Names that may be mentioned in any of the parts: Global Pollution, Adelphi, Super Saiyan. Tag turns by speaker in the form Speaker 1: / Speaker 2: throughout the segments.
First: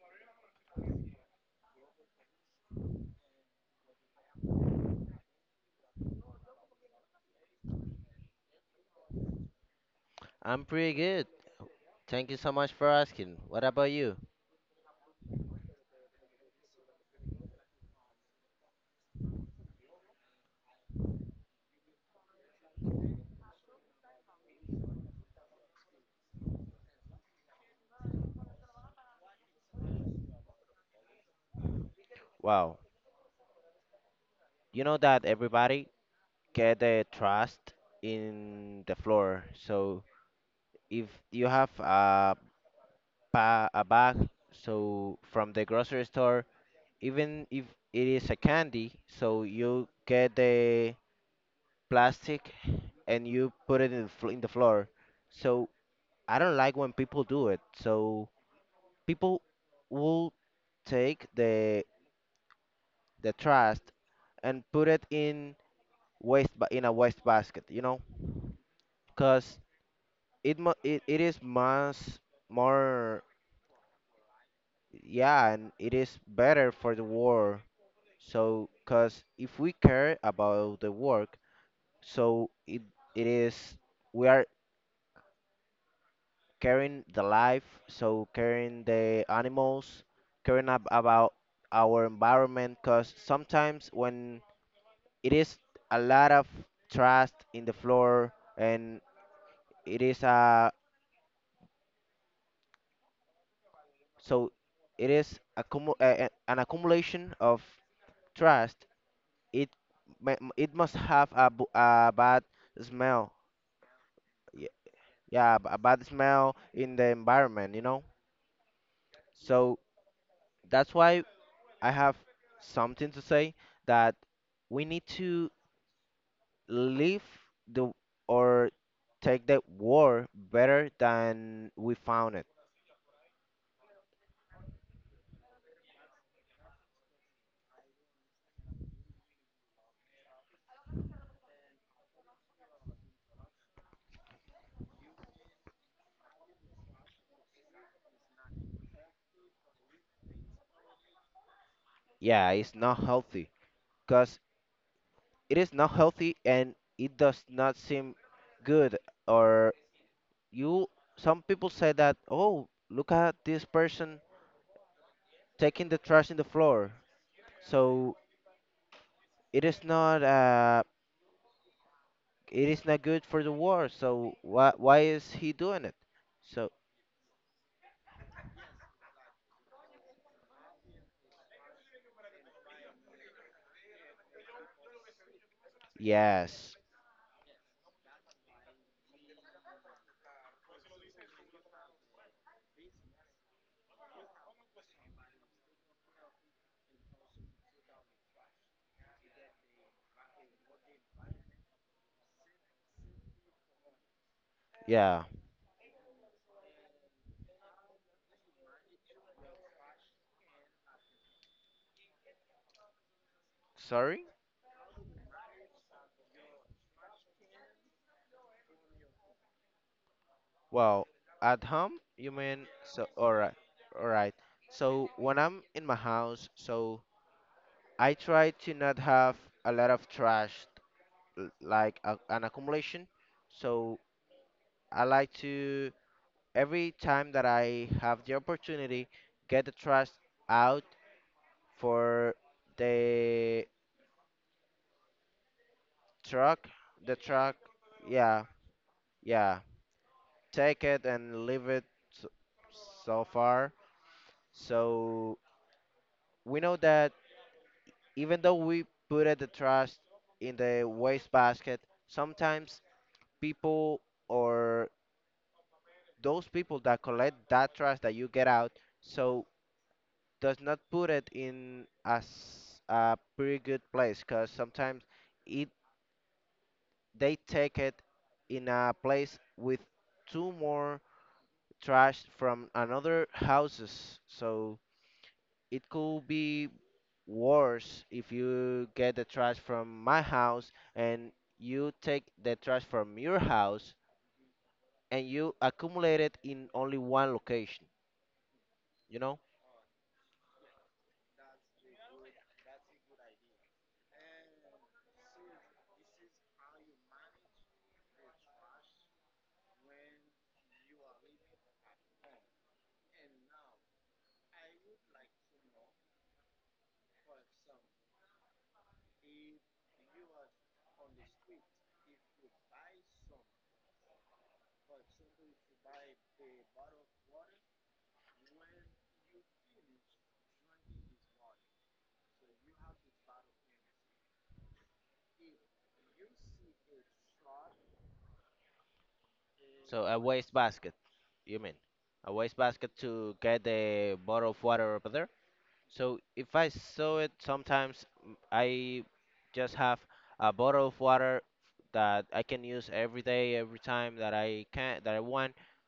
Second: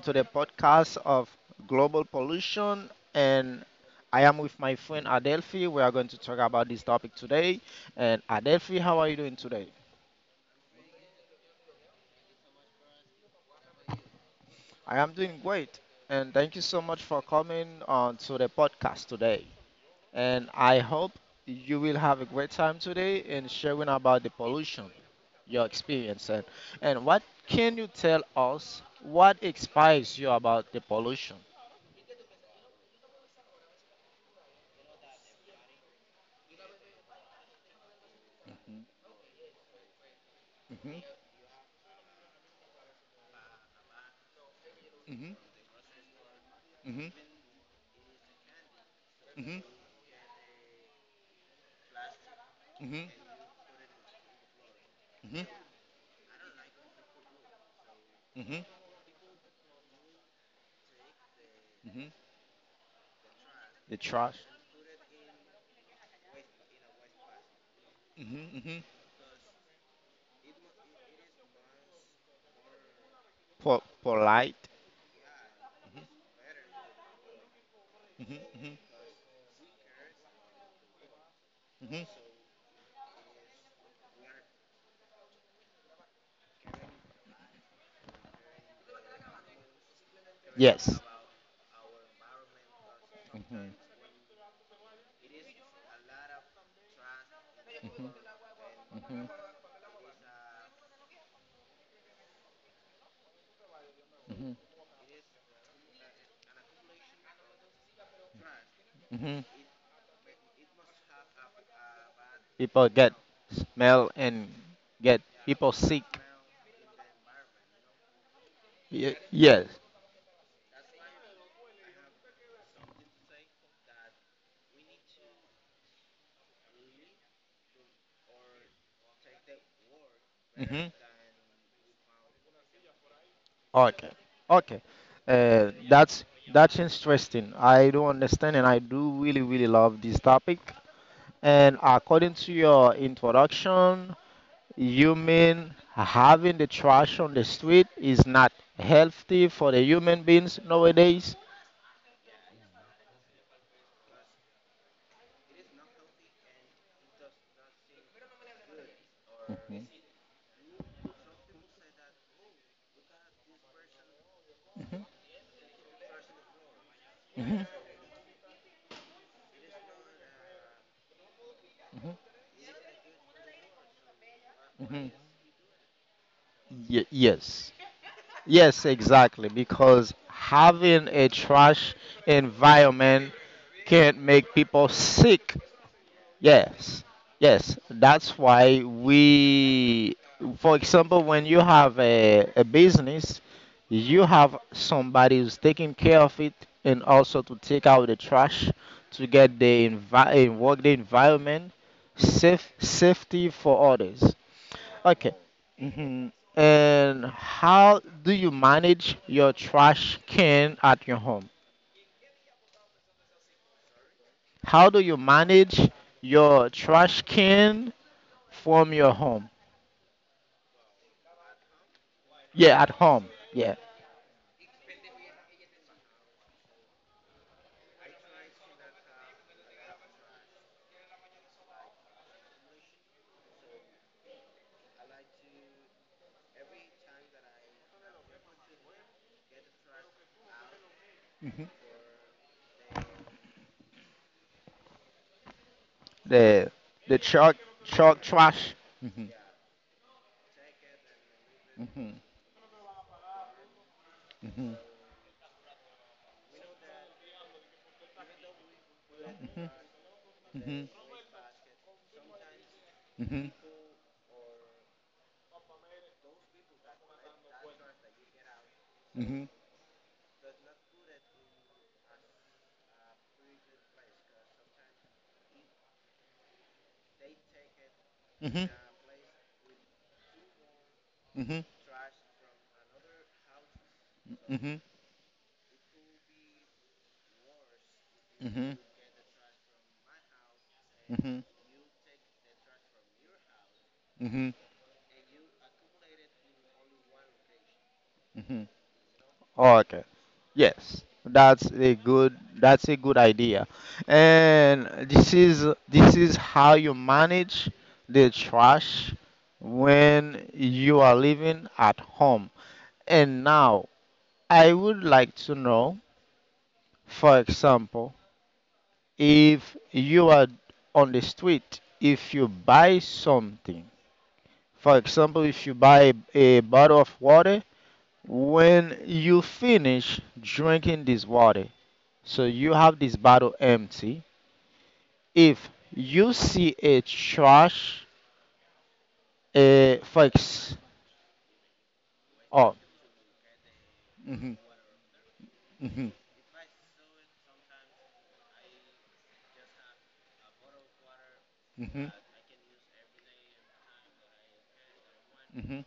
Speaker 1: to the podcast of Global Pollution. And I am with my friend Adelphi. We are going to talk about this topic today. And Adelphi, how are you doing today?
Speaker 2: I'm pretty good. Thank you so much for asking. What about you?
Speaker 1: I am doing great, and thank you so much for coming on to the podcast today. And I hope you will have a great time today in sharing about the pollution, your experience, and what can you tell us? What inspires you about the pollution?
Speaker 2: Wow, you know that everybody get the trust in the floor. So if you have a ba a bag, so
Speaker 1: Mhm.
Speaker 2: from the grocery store,
Speaker 1: Mhm.
Speaker 2: even if it is a candy, so
Speaker 1: Mhm.
Speaker 2: you get the plastic
Speaker 1: Mhm.
Speaker 2: and you put it in the, fl in the floor.
Speaker 1: Mhm.
Speaker 2: So I don't like when people do it. So
Speaker 1: Mhm.
Speaker 2: people will take the
Speaker 1: Mhm.
Speaker 2: the trash
Speaker 1: The trust.
Speaker 2: and put it in a waste basket, you know,
Speaker 1: Mhm. Mhm.
Speaker 2: because it, mu- it is much more,
Speaker 1: Polite.
Speaker 2: yeah, and it is better for the world,
Speaker 1: Mhm.
Speaker 2: so
Speaker 1: Mhm.
Speaker 2: because if we care about the work,
Speaker 1: Mhm.
Speaker 2: so it is we are caring the life, so caring the animals, caring ab-
Speaker 1: Yes.
Speaker 2: about our environment, because
Speaker 1: Mhm.
Speaker 2: sometimes when it is a lot of trash in the floor, and
Speaker 1: Mhm.
Speaker 2: it is a so
Speaker 1: Mhm.
Speaker 2: it is an accumulation of trust.
Speaker 1: Mhm.
Speaker 2: It it must have a, bad
Speaker 1: People get
Speaker 2: smell.
Speaker 1: smell and
Speaker 2: Y-
Speaker 1: get
Speaker 2: Yeah,
Speaker 1: people
Speaker 2: a bad
Speaker 1: sick.
Speaker 2: smell in the environment, you know?
Speaker 1: Yes.
Speaker 2: So that's why I have something to say that we need to leave the or take the war better
Speaker 1: Mhm.
Speaker 2: than we found it.
Speaker 1: Okay. Okay. Uh, that's that's interesting. I do understand, and I do really really love this topic. And according to your introduction, you mean having the trash on the street is not healthy for the human beings nowadays?
Speaker 2: Yeah, it's not healthy. Because. It is not healthy, and it does not seem good. Or you, some people say that, oh, look at this person
Speaker 1: Mhm,
Speaker 2: taking the trash in the floor.
Speaker 1: mhm,
Speaker 2: So it is not, uh, it is not good for the world. So why
Speaker 1: mhm.
Speaker 2: is he doing it? So
Speaker 1: Yes. Yes, exactly. Because having a trash environment can make people sick.
Speaker 2: yes,
Speaker 1: Yes, yes. That's why we, for example, when you have a business, you have somebody who's taking care of it, and also to take out the trash to get the work the environment safety for others.
Speaker 2: yeah.
Speaker 1: Okay. hmm And how do you manage your trash can at your home?
Speaker 2: Sorry.
Speaker 1: How do you manage your trash can from your home?
Speaker 2: Well, at home, you mean?
Speaker 1: Yeah, at
Speaker 2: So
Speaker 1: home.
Speaker 2: all right,
Speaker 1: Yeah.
Speaker 2: all right. So when I'm in my house, so I try to not have a lot of trash, like a, an accumulation. So I like to every time that I have the opportunity get the trash out
Speaker 1: Mhm,
Speaker 2: for the truck.
Speaker 1: the
Speaker 2: The
Speaker 1: the
Speaker 2: truck,
Speaker 1: chalk
Speaker 2: yeah,
Speaker 1: trash. Mhm,
Speaker 2: yeah. Take it and leave it,
Speaker 1: mhm,
Speaker 2: so, so far.
Speaker 1: mhm,
Speaker 2: So we know that even though we put it the
Speaker 1: mhm,
Speaker 2: trash in the
Speaker 1: mhm,
Speaker 2: waste basket, sometimes
Speaker 1: mhm,
Speaker 2: people or those people that collect that trash that you get out so
Speaker 1: mhm,
Speaker 2: does not put it in as a pretty good place, because sometimes it they take it
Speaker 1: mhm,
Speaker 2: in
Speaker 1: mhm,
Speaker 2: a place with two more
Speaker 1: mhm,
Speaker 2: trash from another houses, so it could be worse if you get the trash from my house,
Speaker 1: mhm,
Speaker 2: and
Speaker 1: mhm,
Speaker 2: you take the trash from your house,
Speaker 1: mhm,
Speaker 2: and you accumulate it in only one location,
Speaker 1: mhm.
Speaker 2: you know.
Speaker 1: Okay. Yes, that's a good idea. And this is how you manage the trash when you are living at home. And now I would like to know, for example, if you are on the street, if you buy something, for example, if you buy a bottle of water, when you finish drinking this water, so you have this bottle empty. If you see a trash, a
Speaker 2: So a
Speaker 1: for
Speaker 2: waste
Speaker 1: ex-
Speaker 2: basket, you mean? A waste
Speaker 1: oh,
Speaker 2: basket to get the bottle
Speaker 1: mhm,
Speaker 2: of water over there.
Speaker 1: mhm,
Speaker 2: So if I saw it, sometimes I just have a bottle of water
Speaker 1: mhm,
Speaker 2: that I can use every day, every time that I can, that I want.
Speaker 1: mhm,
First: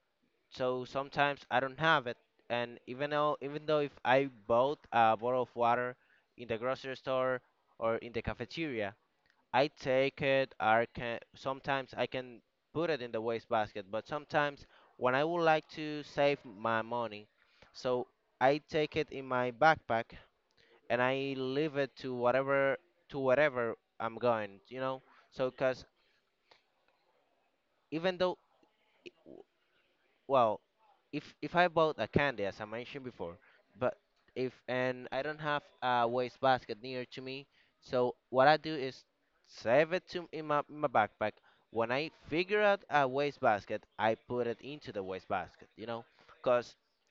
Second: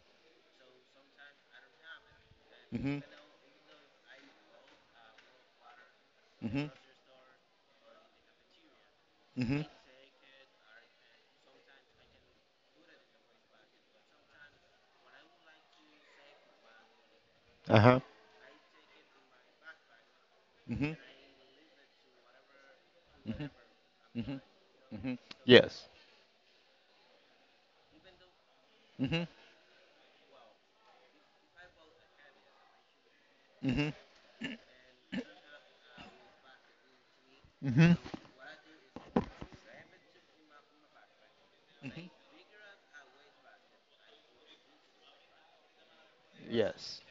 Speaker 2: So sometimes I don't have it, and
Speaker 1: mhm,
Speaker 2: even though if I bought a bottle of water in the
Speaker 1: mhm,
Speaker 2: grocery store or in the cafeteria,
Speaker 1: mhm,
Speaker 2: I take it. I can sometimes I can put it in the wastebasket, but sometimes when I would like to save my money,
Speaker 1: uh-huh,
Speaker 2: so I take it in my backpack
Speaker 1: mhm,
Speaker 2: and I leave it to whatever to
Speaker 1: mhm,
Speaker 2: wherever I'm
Speaker 1: mhm,
Speaker 2: going. You know,
Speaker 1: mhm,
Speaker 2: so because
Speaker 1: yes,
Speaker 2: even though,
Speaker 1: mhm,
Speaker 2: well, if I bought a candy as I mentioned before,
Speaker 1: mhm,
Speaker 2: but if and I don't have a waste basket near to me,
Speaker 1: mhm,
Speaker 2: so what I do is save it to in my backpack. When I figure out a waste basket, I put it into the waste basket. You know, because
Speaker 1: yes.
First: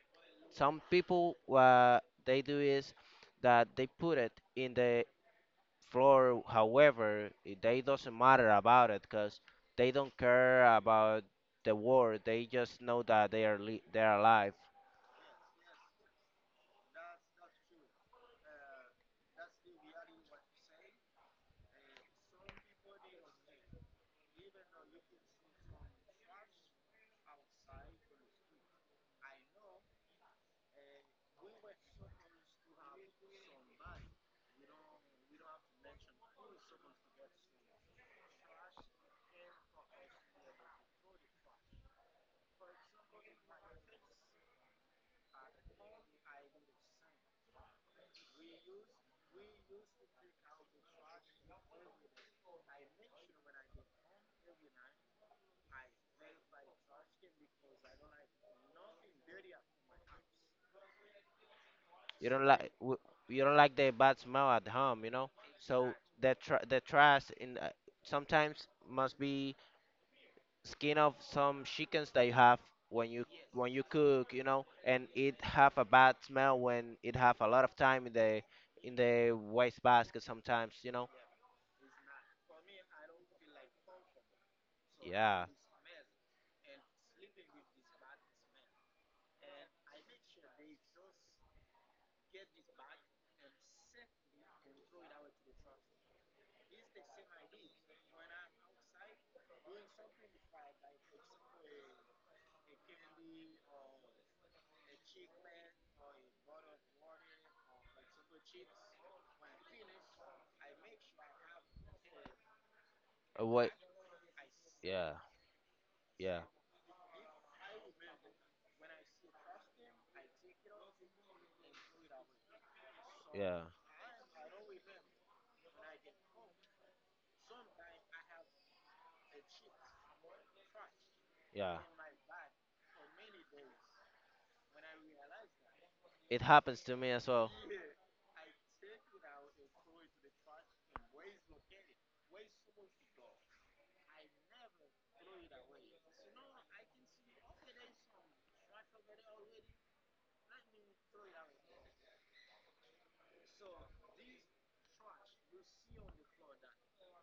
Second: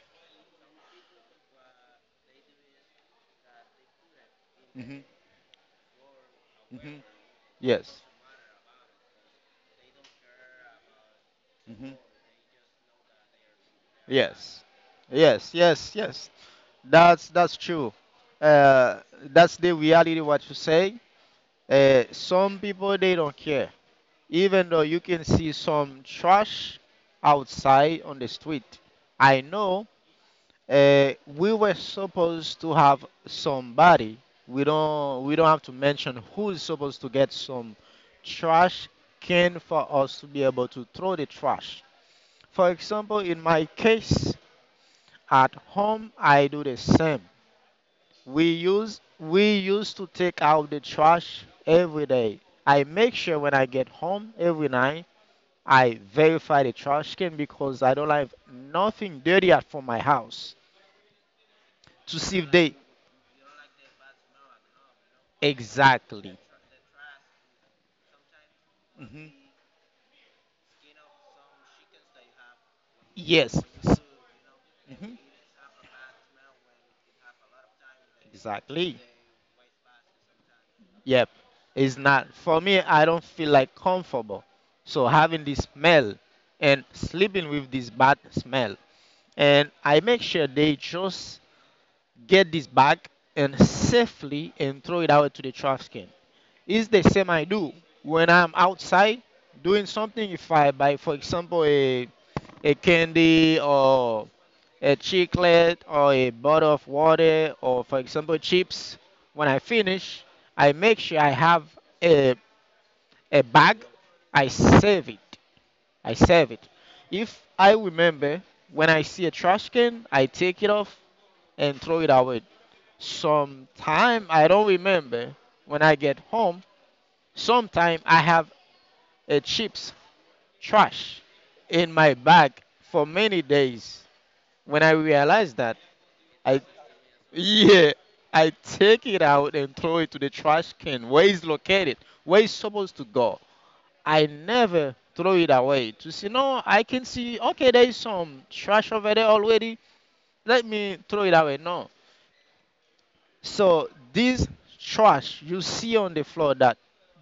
Speaker 2: some people what they do is that they put it in
Speaker 1: Mm-hmm.
Speaker 2: the floor.
Speaker 1: Hmm.
Speaker 2: However, it- they
Speaker 1: Yes.
Speaker 2: doesn't matter about it because they don't care about the
Speaker 1: Hmm.
Speaker 2: war. They just know that they are alive.
Speaker 1: Yes. Yes. Yes. Yes. That's true. Uh, that's the reality, what you say. Some people they don't care, even though you can see some trash outside on the street. I know. We were supposed to have somebody. We don't. We don't have to mention who is supposed to get some trash can for us to be able to throw the trash. For example, in my case at home, I do the same. We use, we used to take out the trash every day. I make sure when I get home every night, I verify the trash can because I don't have nothing dirty out from my house, to
Speaker 2: You
Speaker 1: see
Speaker 2: don't
Speaker 1: if they
Speaker 2: you don't like the bad smell at home, you know. So the
Speaker 1: exactly.
Speaker 2: tr- the trash in sometimes must
Speaker 1: Hmm.
Speaker 2: be skin of some chickens that you have when you
Speaker 1: Yes.
Speaker 2: when you cook, you know, and
Speaker 1: Hmm.
Speaker 2: it have a bad smell when it have a lot of time in
Speaker 1: Exactly.
Speaker 2: the waste basket sometimes, you know.
Speaker 1: Yep. It's not for me. I don't feel like comfortable, so having
Speaker 2: Yeah.
Speaker 1: this smell and sleeping with this bad smell. And I make sure they just get this back and safely and throw it out to the trash can. It's the same I do when I'm outside doing something. If I buy, for example, a candy, or a chocolate, or a bottle of water, or, for example, chips. When I finish, I make sure I have a a bag. I save
Speaker 2: Yeah,
Speaker 1: it. I
Speaker 2: yeah,
Speaker 1: save it. If I remember, when I see a trash can, I take it off and throw it away.
Speaker 2: yeah,
Speaker 1: Sometime I don't remember when I get home. Sometime I have a chips trash
Speaker 2: yeah.
Speaker 1: in my bag for many days. When I realize that,
Speaker 2: It
Speaker 1: I
Speaker 2: happens to me as well.
Speaker 1: yeah, I take it out and throw it to the trash can where it's located, where it's supposed to go. I never throw it away, to see, no, I can see, okay, there is some trash over there already. Let me throw it away. No. So this trash you see on the floor, that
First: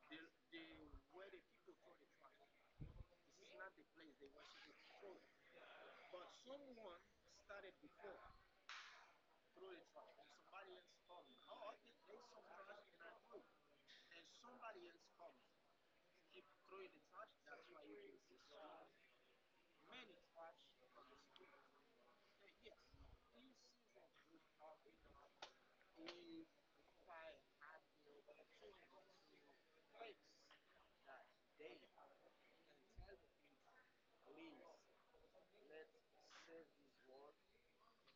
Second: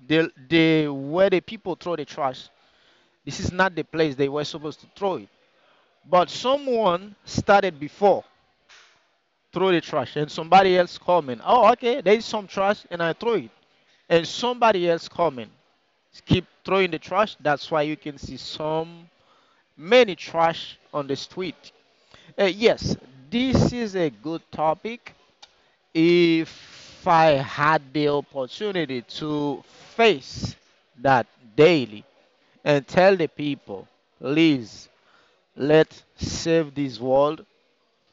Speaker 1: the where the people throw the trash, this is not the place they were supposed to throw it. But someone started before, throw the trash, and somebody else coming. Oh okay, there is some trash and I throw it. And somebody else coming. Keep throwing the trash. That's why you can see some many trash on the street. Yes, this is a good topic. If I had the opportunity to face that daily and tell the people, please, let's save this world,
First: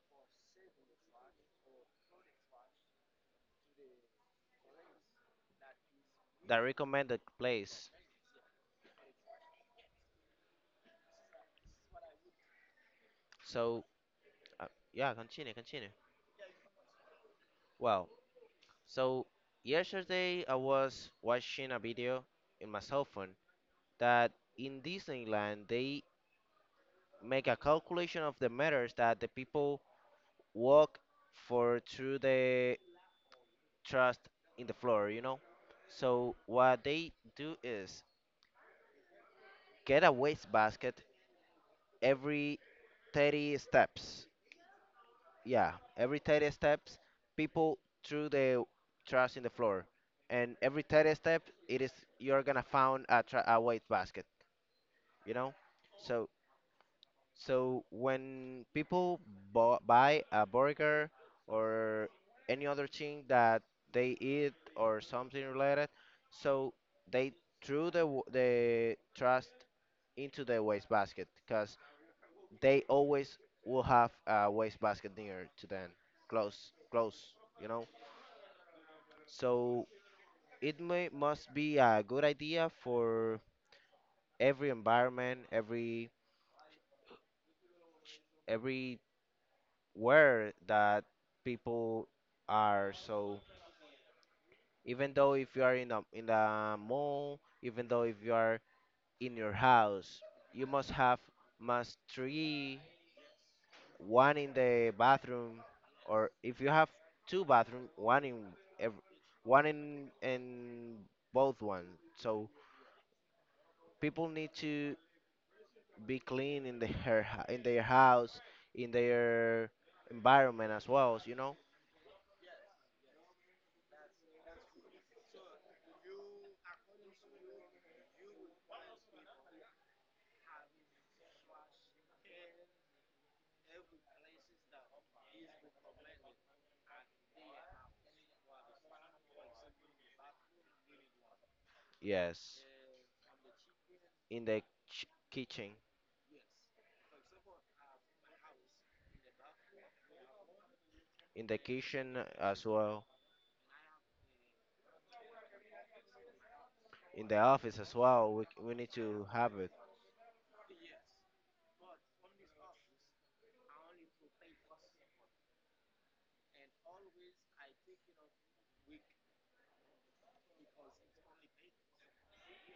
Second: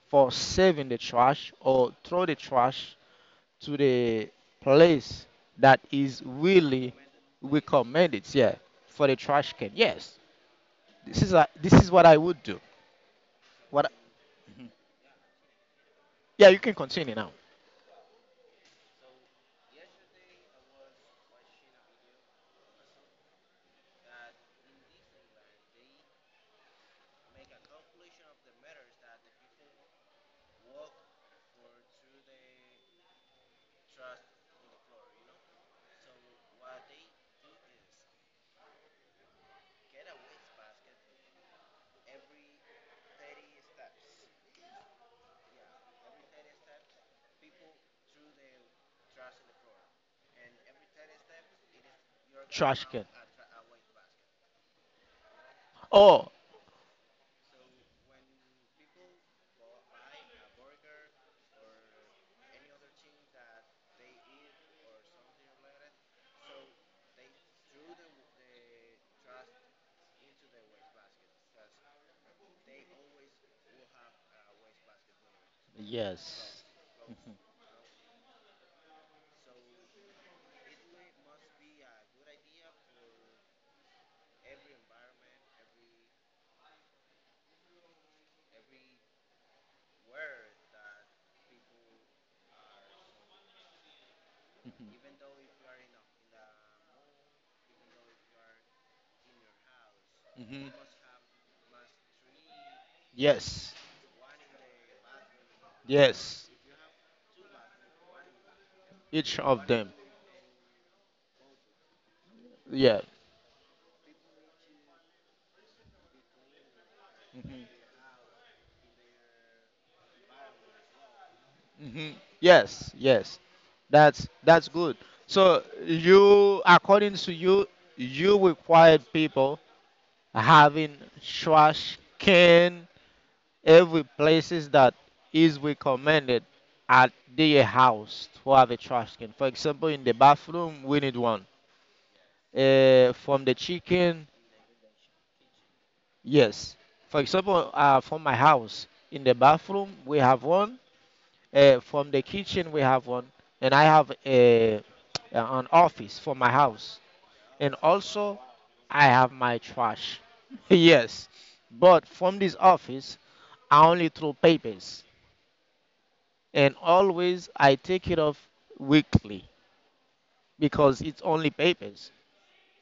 Speaker 1: for saving the trash or throw the trash to the place that is
Speaker 2: The
Speaker 1: really
Speaker 2: recommended place.
Speaker 1: recommended, yeah, for the trash can. Yes, this is what I would do.
Speaker 2: So,
Speaker 1: What?
Speaker 2: uh, yeah, continue.
Speaker 1: Yeah, you can continue now.
Speaker 2: Well, so yesterday I was watching a video in my cell phone that in Disneyland they make a calculation of the meters that the people walk for through the trust in the floor, you know? So what they do is get a waste basket every 30 steps, yeah, every 30 steps, people threw the trash in the floor, and every 30 step, it is you're gonna
Speaker 1: Trash can.
Speaker 2: found a, a waste basket, you know. So
Speaker 1: Oh,
Speaker 2: so when people buy a burger or any other thing that they eat or something related, so they threw the trash into the waste basket they always will have a wastebasket near to them,
Speaker 1: yes.
Speaker 2: close, close, you know. So it may must be a good idea for every environment, every everywhere that people are. So even though if you are in the mall, even though if you are in your house,
Speaker 1: Hmm.
Speaker 2: you must have must tree
Speaker 1: Yes.
Speaker 2: one in the bathroom, or
Speaker 1: Yes.
Speaker 2: if you have two bathroom, ev
Speaker 1: Each of
Speaker 2: one
Speaker 1: them.
Speaker 2: in both ones. So
Speaker 1: Yeah.
Speaker 2: people need to be clean in the her hou- in
Speaker 1: Hmm.
Speaker 2: their house, in their environment as well. You know,
Speaker 1: Hmm. Yes, yes. That's good. So you, according to you, you required people having trash can every places that is recommended at their house to have a trash can. For example, in the bathroom, we need one.
Speaker 2: yes,
Speaker 1: From the chicken,
Speaker 2: in the ch- kitchen,
Speaker 1: yes. For example, from my house, in the bathroom, we have one.
Speaker 2: in the
Speaker 1: From the
Speaker 2: kitchen as
Speaker 1: kitchen, we have
Speaker 2: well,
Speaker 1: one, and I have a an office for my house,
Speaker 2: in the
Speaker 1: and
Speaker 2: office as well.
Speaker 1: also
Speaker 2: We need
Speaker 1: I have
Speaker 2: to
Speaker 1: my
Speaker 2: have it.
Speaker 1: trash. Yes, but from this office, I only throw papers, and always I take it off weekly because it's only papers.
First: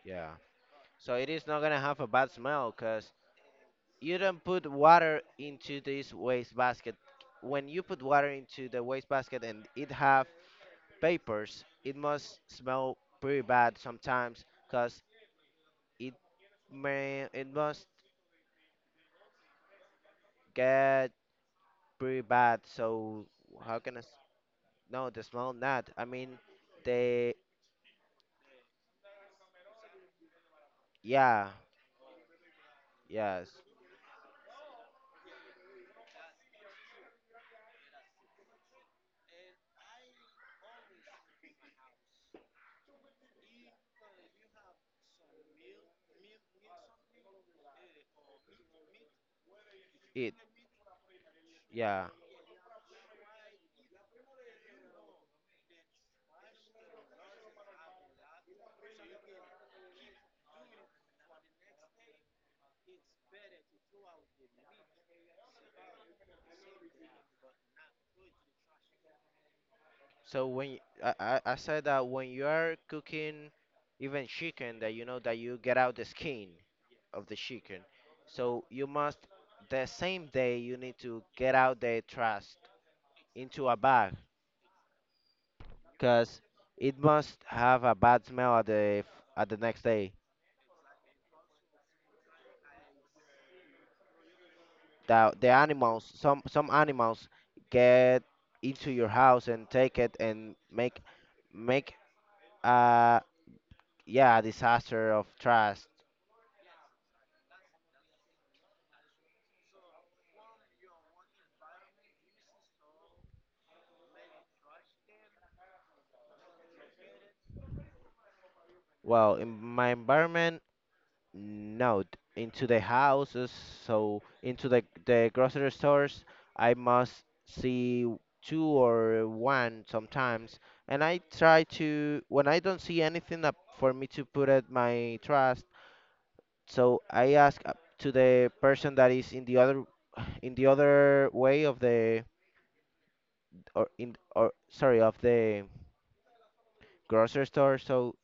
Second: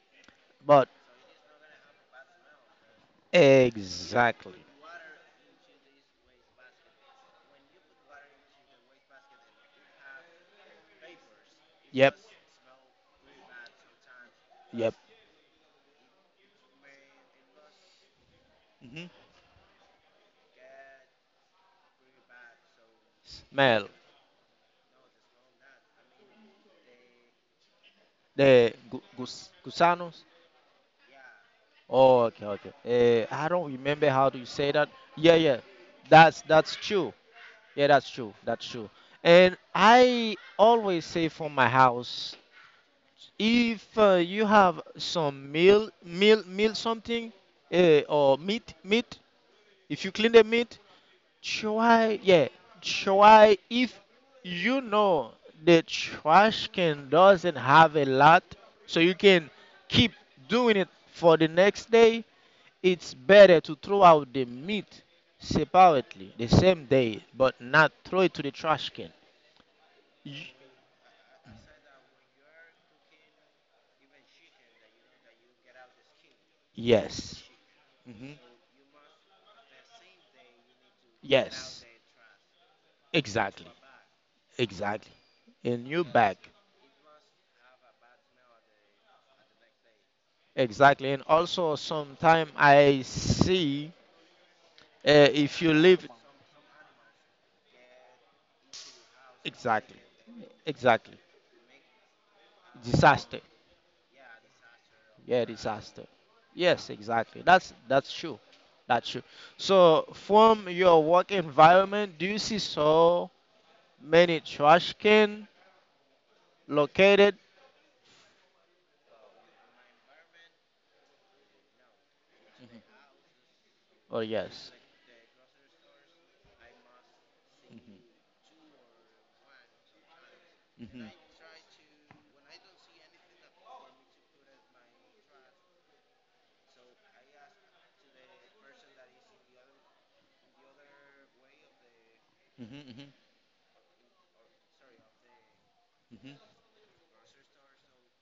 Speaker 2: Yeah.
Speaker 1: But
Speaker 2: So it is not gonna have a bad smell, 'cause you don't
Speaker 1: exactly,
Speaker 2: put water into this waste basket. When you put water into the waste basket and it have papers, it
Speaker 1: yep,
Speaker 2: must smell pretty bad sometimes
Speaker 1: yep.
Speaker 2: because it may it must
Speaker 1: hmm
Speaker 2: get pretty bad. So how
Speaker 1: Smell
Speaker 2: can I? No, the smell not. I mean, they
Speaker 1: the gusanos.
Speaker 2: yeah
Speaker 1: Oh, okay, okay. I
Speaker 2: yes
Speaker 1: don't remember how do you say that. Yeah, yeah. That's true. Yeah, that's true. That's true. And I always say from my house, if you have some meal something, or meat. If you clean
Speaker 2: it
Speaker 1: the meat,
Speaker 2: yeah.
Speaker 1: try. Yeah, try. If you know the trash can doesn't have a lot, so you can keep doing it for the next day, it's better to throw out the meat separately the same day, but not throw it to the trash can.
Speaker 2: So
Speaker 1: Y-
Speaker 2: I said that when you are cooking even chicken that you know that you get out the skin of the
Speaker 1: Yes.
Speaker 2: chicken.
Speaker 1: Mhm.
Speaker 2: So you must the same day you need to get out
Speaker 1: Yes.
Speaker 2: the trash
Speaker 1: Exactly.
Speaker 2: into a bag,
Speaker 1: Exactly. A new bag.
Speaker 2: because it must have a bad smell at the next day.
Speaker 1: Exactly. And also, sometime I see
Speaker 2: The
Speaker 1: if you
Speaker 2: animals,
Speaker 1: leave.
Speaker 2: some animals get into your house and
Speaker 1: Exactly.
Speaker 2: take it and
Speaker 1: Exactly.
Speaker 2: make a
Speaker 1: Disaster.
Speaker 2: yeah disaster of
Speaker 1: Yeah,
Speaker 2: trash.
Speaker 1: disaster. Yes, exactly. That's true. That's true. So, from your work environment, do you see so many trash can located.
Speaker 2: Well, in my environment No, d- into the
Speaker 1: Mhm.
Speaker 2: houses, so
Speaker 1: Oh
Speaker 2: into
Speaker 1: yes,
Speaker 2: the grocery stores, I must
Speaker 1: mhm,
Speaker 2: see two or one sometimes, and
Speaker 1: mhm,
Speaker 2: I try to when I don't see anything up for me to put at my trust, so I ask up to the person that is in the other in the other way of the
Speaker 1: mhm, mhm,
Speaker 2: or in or sorry of the
Speaker 1: mhm,
Speaker 2: grocery store. So,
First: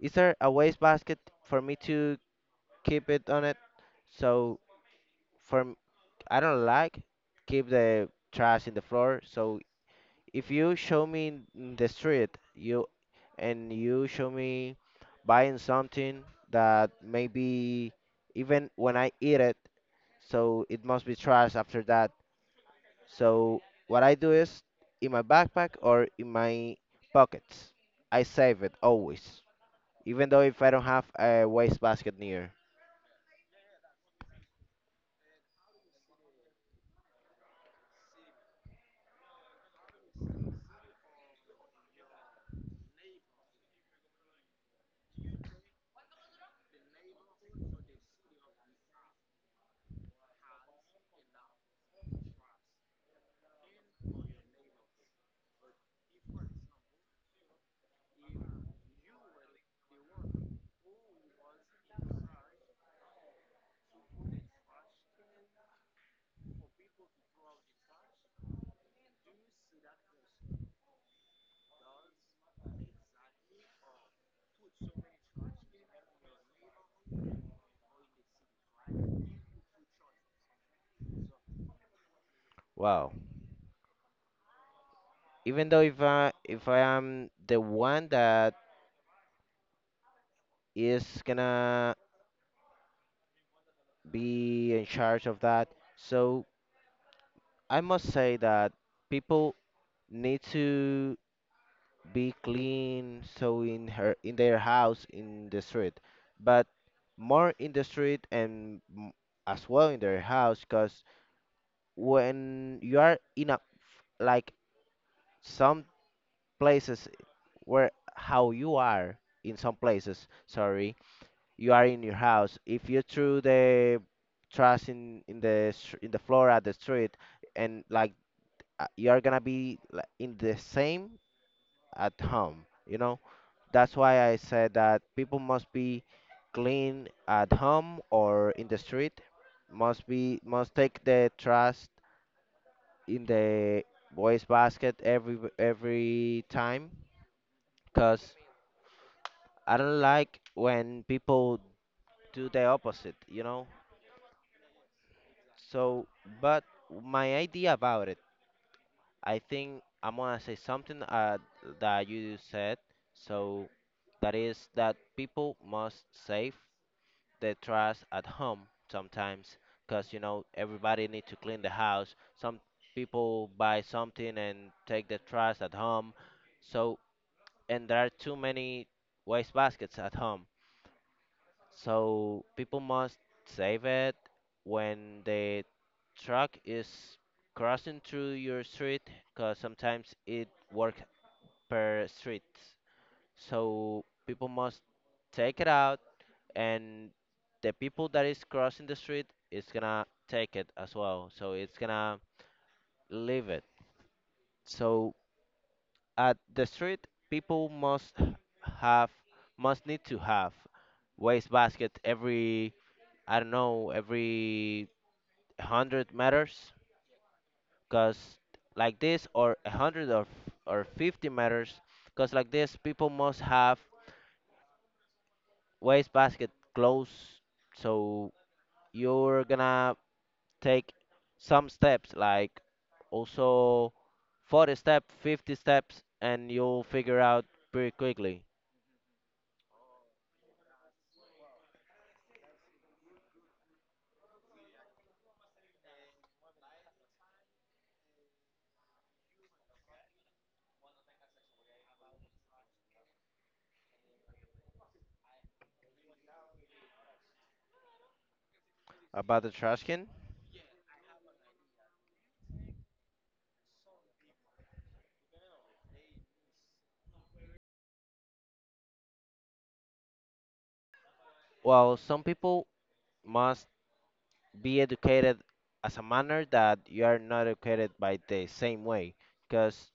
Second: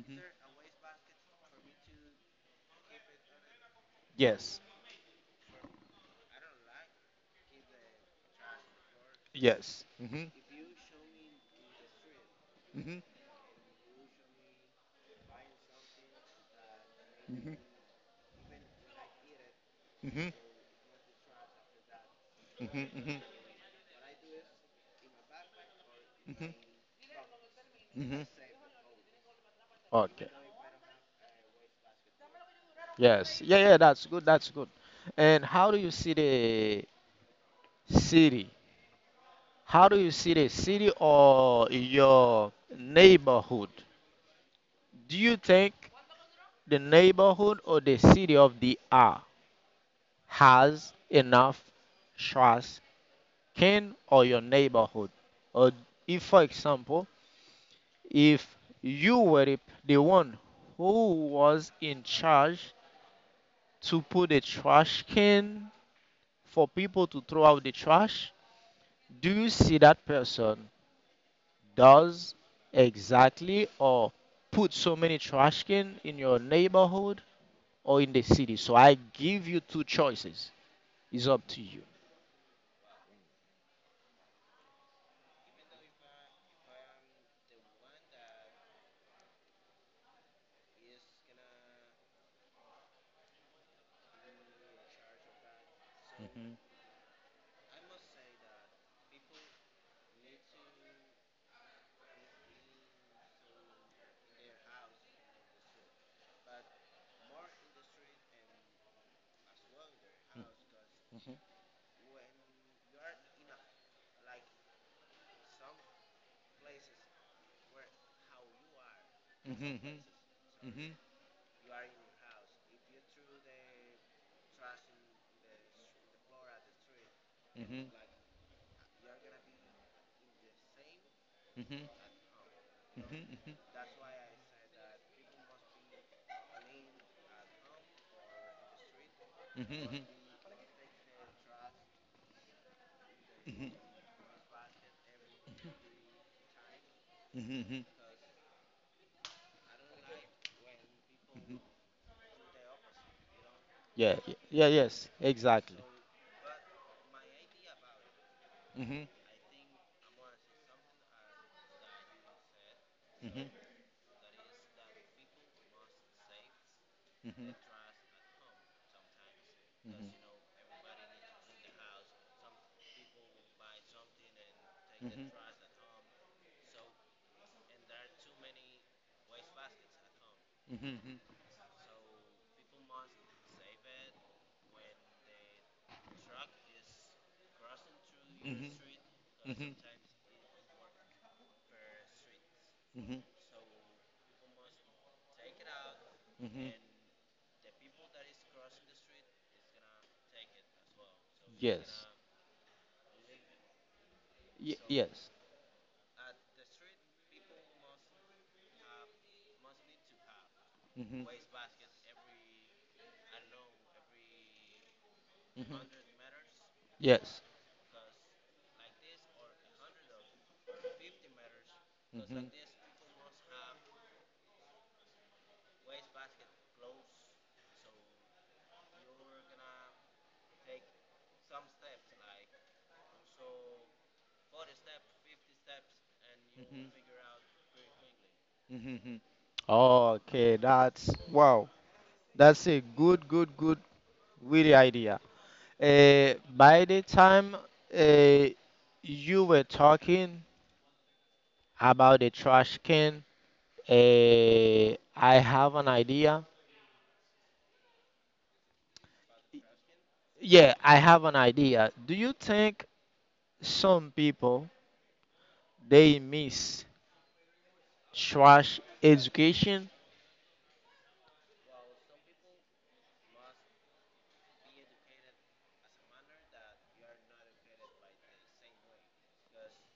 Speaker 2: is there a waste basket for me to keep it on it? So
Speaker 1: Yes,
Speaker 2: for m- I don't like keep the trash in the floor. So
Speaker 1: yes. Mhm,
Speaker 2: if you show me in the street, you
Speaker 1: mhm,
Speaker 2: and you show me buying something that
Speaker 1: mhm,
Speaker 2: maybe even when I eat it,
Speaker 1: mhm, mhm,
Speaker 2: so it must be trash after that.
Speaker 1: mhm,
Speaker 2: So what I do is in my backpack or in
Speaker 1: mhm,
Speaker 2: my pockets, I
Speaker 1: mhm.
Speaker 2: save it always, even
Speaker 1: Okay.
Speaker 2: though if I don't have a waste basket near.
Speaker 1: Yes. Yeah. Yeah. That's good. That's good. And how do you see the city? How do you see the city or your neighborhood? Do you think the neighborhood or the city of the R has enough trash can, or your neighborhood? Or if, for example, if you were the one who was in charge to put a trash can for people to throw out the trash, do you see that person does exactly, or put so many trash can in your neighborhood or in the city? So I give you two choices. It's up to you.
Speaker 2: Wow. Even though if I am the one that is gonna be in charge of that. So I must say that people need to be clean so in her in their house in the street, but more in the street and as well in their house, because
Speaker 1: Hmm.
Speaker 2: when you are in a like some places where how you are in
Speaker 1: Hmm.
Speaker 2: some places
Speaker 1: Hmm. Hmm.
Speaker 2: sorry you are in your house. If you threw the trash in the floor at the street, and
Speaker 1: Mhm.
Speaker 2: like, you are gonna be like, in the same
Speaker 1: Mhm.
Speaker 2: at home, you know.
Speaker 1: Mhm. Mhm.
Speaker 2: That's why I said that people must be clean at home or in the street.
Speaker 1: Mhm. Mhm.
Speaker 2: Must be must take the trash in
Speaker 1: Mhm.
Speaker 2: the waste basket every time,
Speaker 1: Mhm. Mhm.
Speaker 2: cause I don't like when people do the opposite, you know.
Speaker 1: Yeah, yeah, yes, exactly.
Speaker 2: So, but my idea about it,
Speaker 1: Mhm.
Speaker 2: I think I'm gonna say something that you said.
Speaker 1: Mhm.
Speaker 2: So, that is that people must save
Speaker 1: Mhm.
Speaker 2: their trash at home sometimes, because you
Speaker 1: Mhm.
Speaker 2: know everybody need to clean the house. Some people buy something and take
Speaker 1: Mhm.
Speaker 2: the
Speaker 1: Mhm.
Speaker 2: trash at home. So, and there are too many waste baskets at home. So people must save it when the truck is crossing through your
Speaker 1: Mhm.
Speaker 2: street, because
Speaker 1: Mhm.
Speaker 2: sometimes it works per street.
Speaker 1: Mhm.
Speaker 2: So people must take it out,
Speaker 1: Mhm.
Speaker 2: and the people that is crossing the street is gonna take it as well. So it's
Speaker 1: Yes,
Speaker 2: gonna leave it.
Speaker 1: y-
Speaker 2: So
Speaker 1: yes,
Speaker 2: at the street people have must need to have
Speaker 1: Mhm.
Speaker 2: waste basket every, I don't know, every
Speaker 1: Mhm.
Speaker 2: 100 meters,
Speaker 1: Yes.
Speaker 2: because like this, or 100, or 50 meters,
Speaker 1: Mhm.
Speaker 2: because
Speaker 1: Mhm.
Speaker 2: like this people must have wastebasket close, so you're gonna take some steps, like also 40 steps, 50 steps, and you'll
Speaker 1: Mhm.
Speaker 2: figure out pretty quickly.
Speaker 1: Mhm. Okay, that's wow. That's a good, good, good, really idea. By the time uh, you were talking about the trash can, uh, I have an idea.
Speaker 2: About the trash can,
Speaker 1: Yeah, I have an idea. Do you think some people they miss trash education?
Speaker 2: well, some people must be educated, as a manner that you are not educated by the same way, because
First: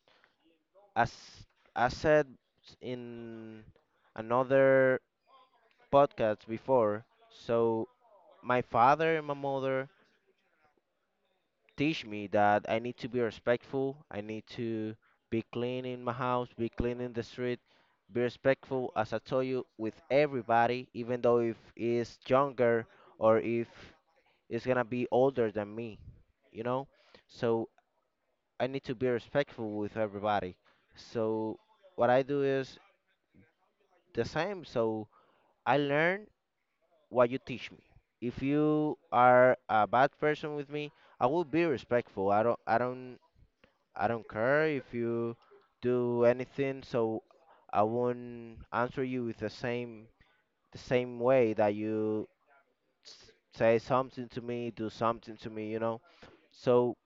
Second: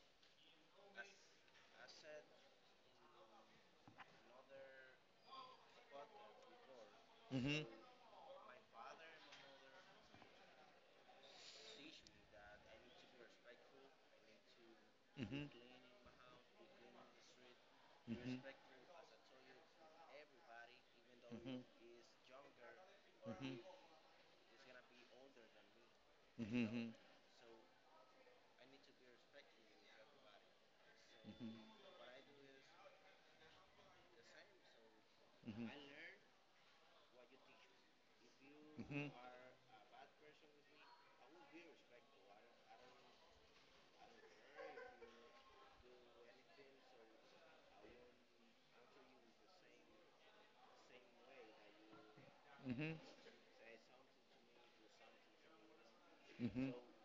Speaker 2: as I said in another podcast before.
Speaker 1: Mhm,
Speaker 2: So my father and my mother teach me that I need to be respectful, I need to be
Speaker 1: mhm,
Speaker 2: clean in my house, be clean in the street,
Speaker 1: mhm,
Speaker 2: be
Speaker 1: mhm,
Speaker 2: respectful, as I told you, with everybody, even
Speaker 1: mhm,
Speaker 2: though if
Speaker 1: mhm, mhm,
Speaker 2: is younger, or
Speaker 1: mhm,
Speaker 2: if it's gonna be older than me,
Speaker 1: mhm,
Speaker 2: you
Speaker 1: mhm,
Speaker 2: know?
Speaker 1: mhm,
Speaker 2: So I need to be respectful with everybody. So what I do is the same. So
Speaker 1: mhm, mhm, mhm,
Speaker 2: I
Speaker 1: mhm,
Speaker 2: learn what you teach me. If you
Speaker 1: mhm,
Speaker 2: are a bad person with me, I will be respectful. I don't I don't care if you do anything, so I won't answer you with the same way that you say something to me, do something to me, you know. So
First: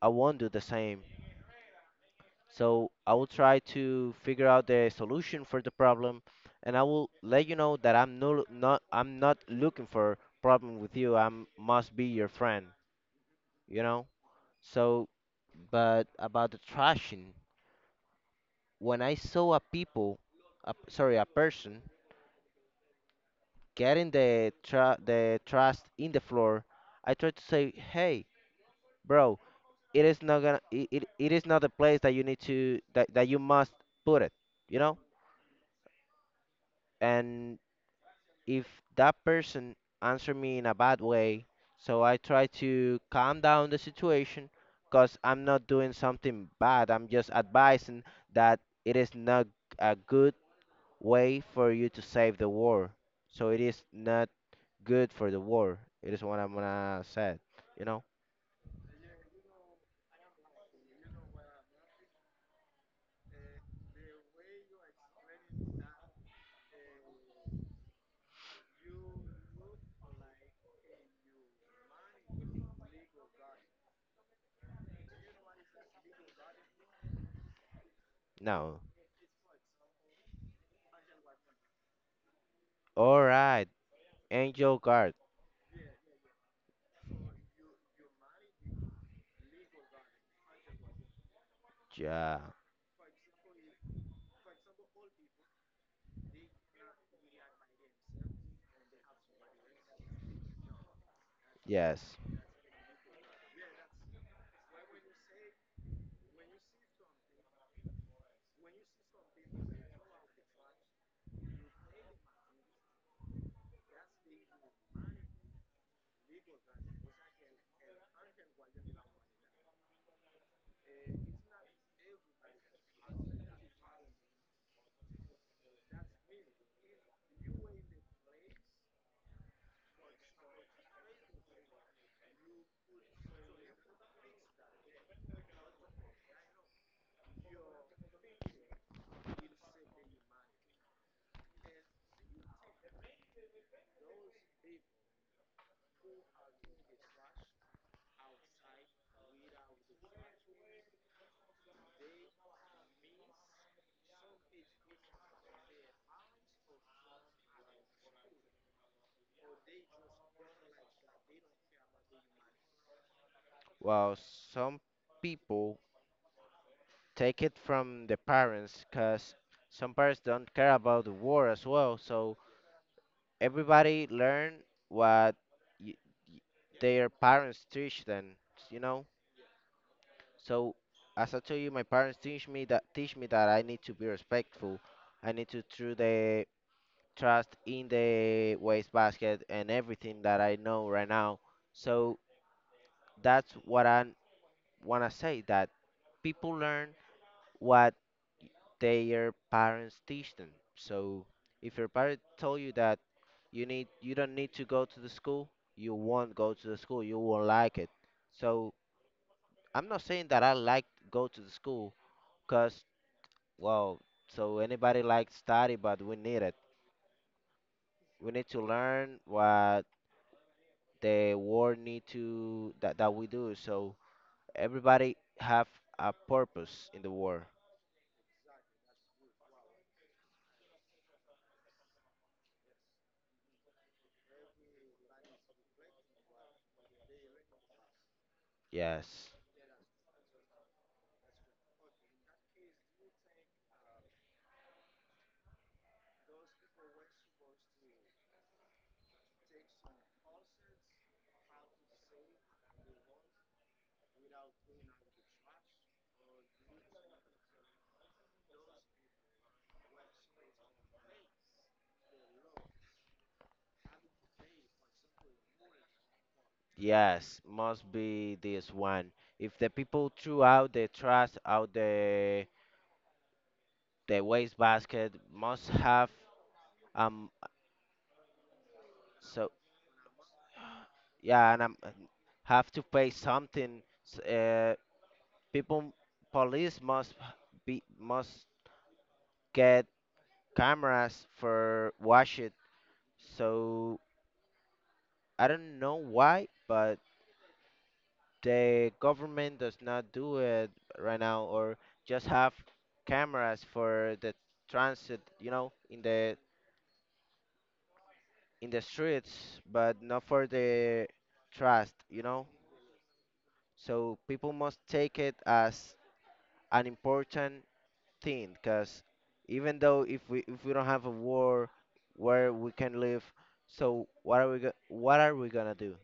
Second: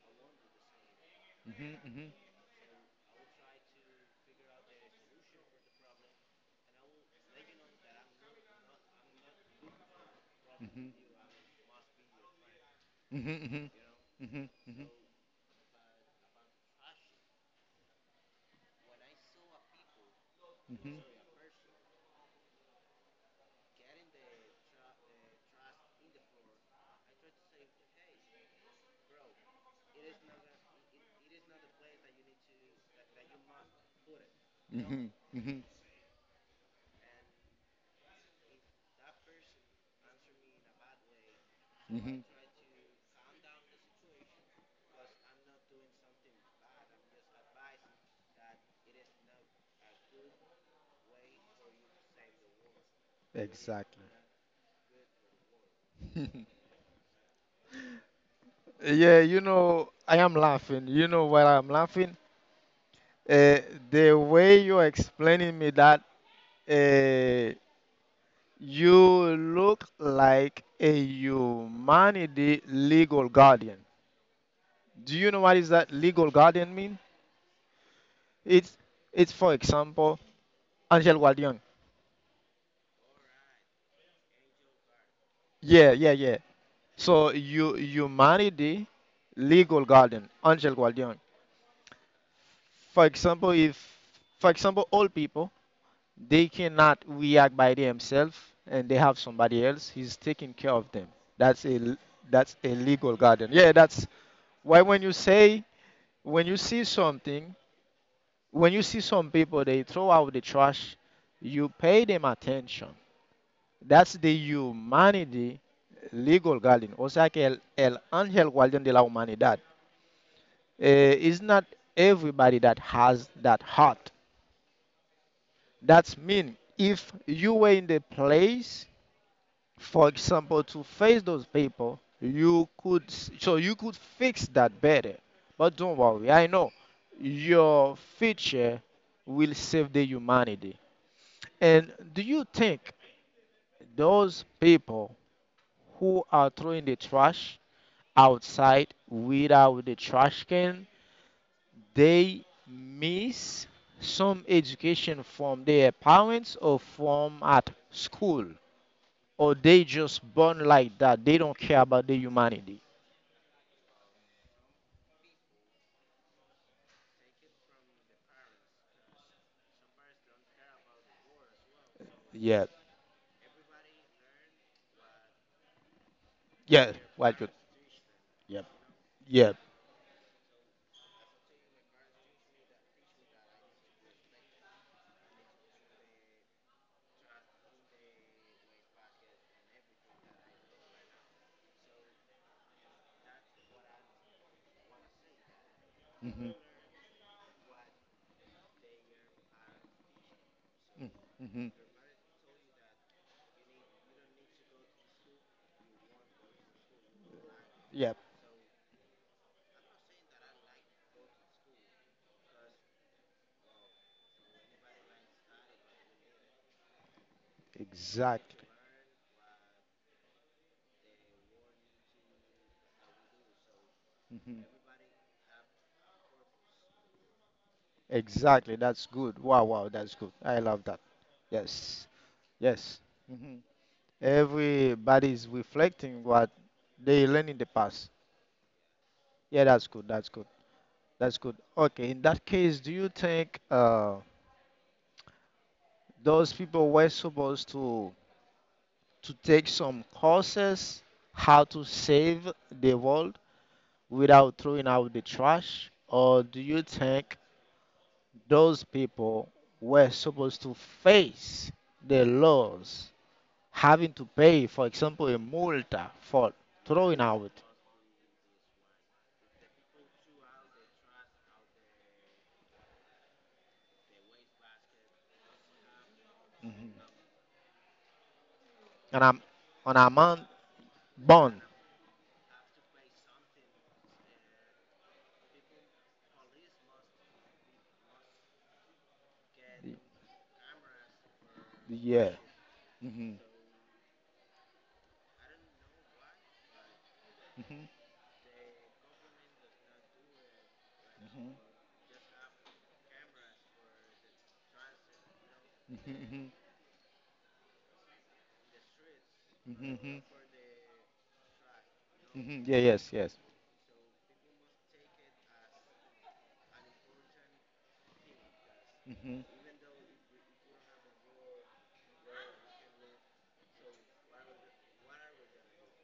Speaker 2: I won't do the same.
Speaker 1: mhm,
Speaker 2: So I will try to figure out the solution for the problem, and I will let you know that I'm not looking for problem with you. I must be your friend,
Speaker 1: mhm,
Speaker 2: you know. So, but about the trashing, when I saw a people, a, sorry, a person getting the tra the trash in the floor, I tried to say, hey, bro, it is not the place that you need to that, that you must put it, you
Speaker 1: mhm,
Speaker 2: know.
Speaker 1: mhm, mhm.
Speaker 2: And if that person answer me in a bad way, so I
Speaker 1: Mhm.
Speaker 2: try to calm down the situation, because I'm not doing something bad. I'm just advising that it is not a good way for you to save the war. So it is
Speaker 1: Exactly.
Speaker 2: not good for the war. It is what I'm gonna say. You know?
Speaker 1: Yeah, you know, I am laughing. You know why I'm laughing? Uh, the way you're explaining me that, uh, you look like a humanity legal guardian. Do you know what is that legal guardian mean? It's
Speaker 2: No.
Speaker 1: it's for example, Angel Guardian.
Speaker 2: Alright. Angel guard.
Speaker 1: Yeah, yeah, yeah. So you humanity legal guardian, Angel Guardian.
Speaker 2: Yeah.
Speaker 1: For example, if, for example, all people, they cannot react by themselves, and they have somebody else. He's taking care of them. That's a,
Speaker 2: Yes.
Speaker 1: that's a legal guardian. Yeah, that's why when you say, when you see something, when you see some people they throw out the trash, you pay them attention. That's the humanity legal guardian. O sea que el ángel guardián de la humanidad. It's not everybody that has that heart. That's mean if you were in the place, for example, to face those people, you could s- so you could fix that better. But don't worry, I know your future will save the humanity. And do you think those people who are throwing the trash outside without the trash can, they miss some education from their parents or from at school, or they just born like that? They don't care about the humanity.
Speaker 2: Well, some people take it from the parents, because some parents don't care about the war as well. So
Speaker 1: Yeah.
Speaker 2: everybody learn what y- y-
Speaker 1: Yeah.
Speaker 2: their
Speaker 1: What you?
Speaker 2: parents teach them,
Speaker 1: Yep.
Speaker 2: you know.
Speaker 1: Yep.
Speaker 2: So as I told you, my parents teach me that, I need to be respectful, I need to throw the trust in the wastebasket, and everything that I know right now. So that's what I want to say, that
Speaker 1: Hmm.
Speaker 2: people learn what their parents teach them. So
Speaker 1: Hmm.
Speaker 2: if your parent told you that you don't need to go to the school, you won't go to the school, you won't like it.
Speaker 1: Yep.
Speaker 2: So I'm not saying that I like go to the school, cuz, well, so anybody likes study, but we need it. We need to
Speaker 1: Exactly.
Speaker 2: learn what the world need to that, that we do. So
Speaker 1: Hmm.
Speaker 2: everybody have a purpose in the world.
Speaker 1: Exactly. That's good. Wow. Wow. That's good. I love that. Yes. Yes. Hmm. Everybody is reflecting what they learned in the past.
Speaker 2: Yes.
Speaker 1: Yeah. That's good. That's good. That's good. Okay. In that case, do you think those people were supposed to take some courses, how to save the world without throwing out the trash? Or do you think those people were supposed to face the laws, having to pay, for example, a multa for throwing
Speaker 2: Yes,
Speaker 1: out
Speaker 2: must be this one. If the people threw out the trash out the waste basket, must have
Speaker 1: hmm
Speaker 2: um
Speaker 1: an, am-
Speaker 2: so,
Speaker 1: an amount
Speaker 2: yeah,
Speaker 1: bond?
Speaker 2: and have to pay something. People, police must be must get cameras for
Speaker 1: Yeah.
Speaker 2: wash it.
Speaker 1: hmm
Speaker 2: So I don't know why, but the government does not do it right now, or just have cameras for the transit, you know, in the streets, but
Speaker 1: hmm
Speaker 2: not for the trust, you know.
Speaker 1: Yeah, yes, yes.
Speaker 2: So people must take it as an important thing, because even though if we don't have a war where we can live, so what are we gonna do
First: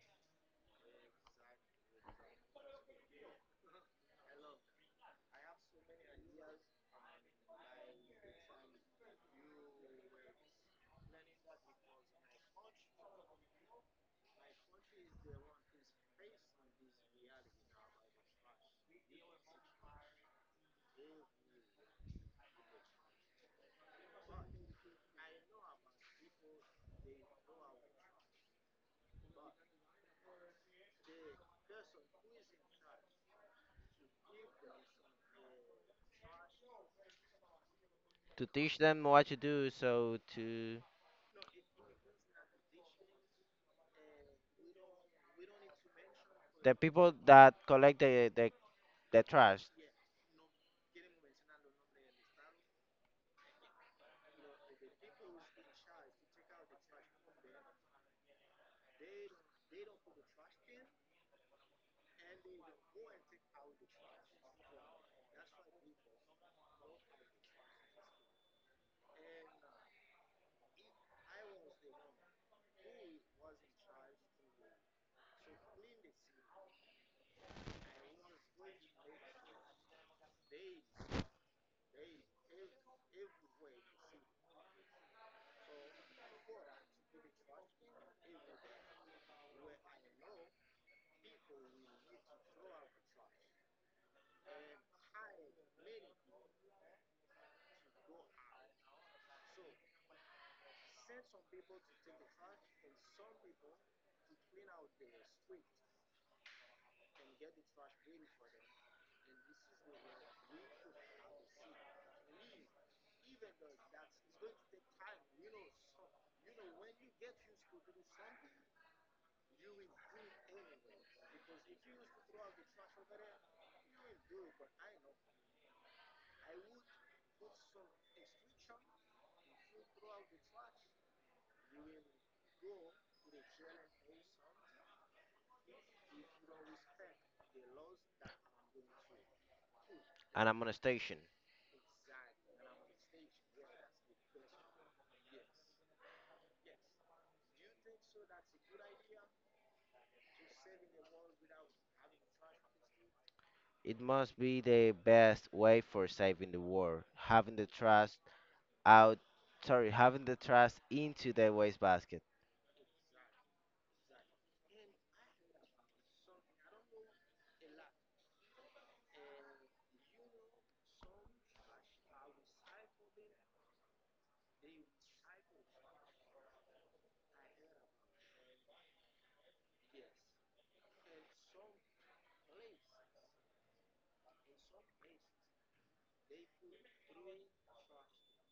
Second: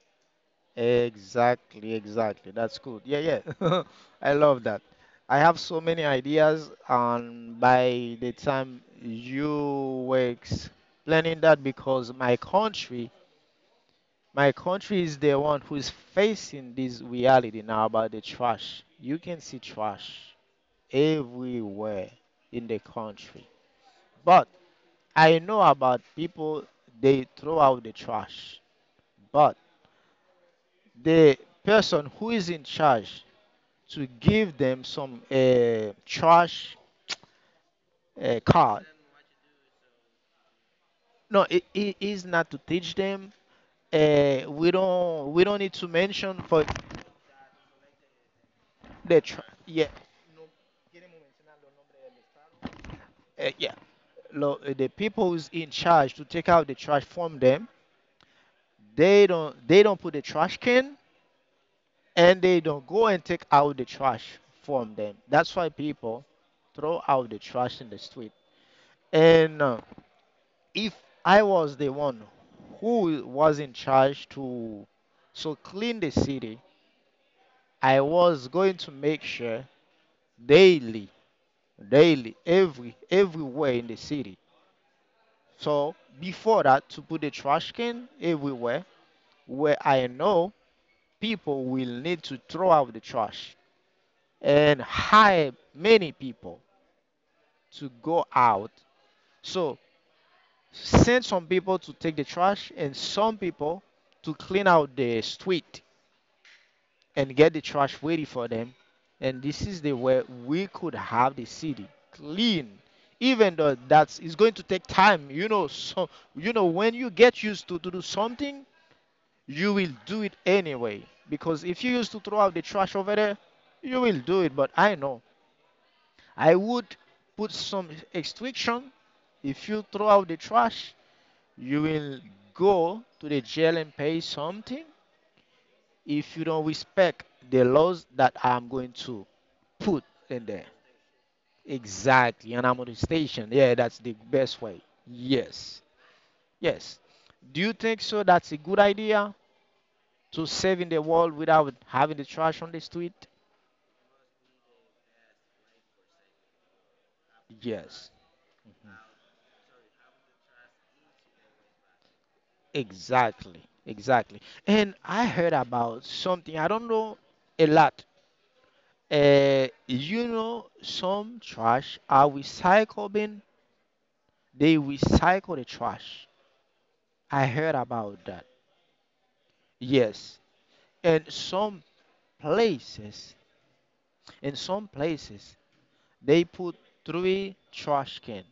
Speaker 1: Exactly, exactly. That's good. Yeah, yeah. I love that. I have so many ideas, and by the time you were explaining that, because my country is the one who is facing this reality now about the trash. You can see trash everywhere in the country. But I know about people, they throw out the trash. But the person who is in charge to give them some trash
Speaker 2: to teach
Speaker 1: card.
Speaker 2: them what to do, so to
Speaker 1: No, it is not to teach them. We don't need to mention for
Speaker 2: the people that collect the
Speaker 1: the tr
Speaker 2: trash.
Speaker 1: yeah yeah. The people who's in charge to take out the trash from them. They don't put the trash can and they don't go and take out the trash from them. That's why people throw out the trash in the street. And if I was the one who was in charge to so clean the city, I was going to make sure daily, daily, every everywhere in the city. So before that, to put the trash can everywhere where I know people will need to throw out the trash and hire many people to go out. So send some people to take the trash and some people to clean out the street and get the trash ready for them. And this is the way we could have the city clean. Even though that's it's going to take time, you know. So you know when you get used to do something, you will do it anyway. Because if you used to throw out the trash over there, you will do it. But I know I would put some restriction. If you throw out the trash, you will go to the jail and pay something if you don't respect the laws that I'm going to put in
Speaker 2: And I'm
Speaker 1: there.
Speaker 2: on a station.
Speaker 1: Exactly. An amortization. Yeah, that's the best way. Yes. Yes. Do you think so that's a good idea to save in the world without having the trash on the street?
Speaker 2: It must be the best way for saving the world, having the trash
Speaker 1: Yes.
Speaker 2: out, sorry, having the trash into the wastebasket.
Speaker 1: Exactly. Exactly. And I heard about something, I don't know a lot. You know, some trash are recycled bin, they recycle the trash. I heard about that. Yes. And some places in some places, they put three trash can.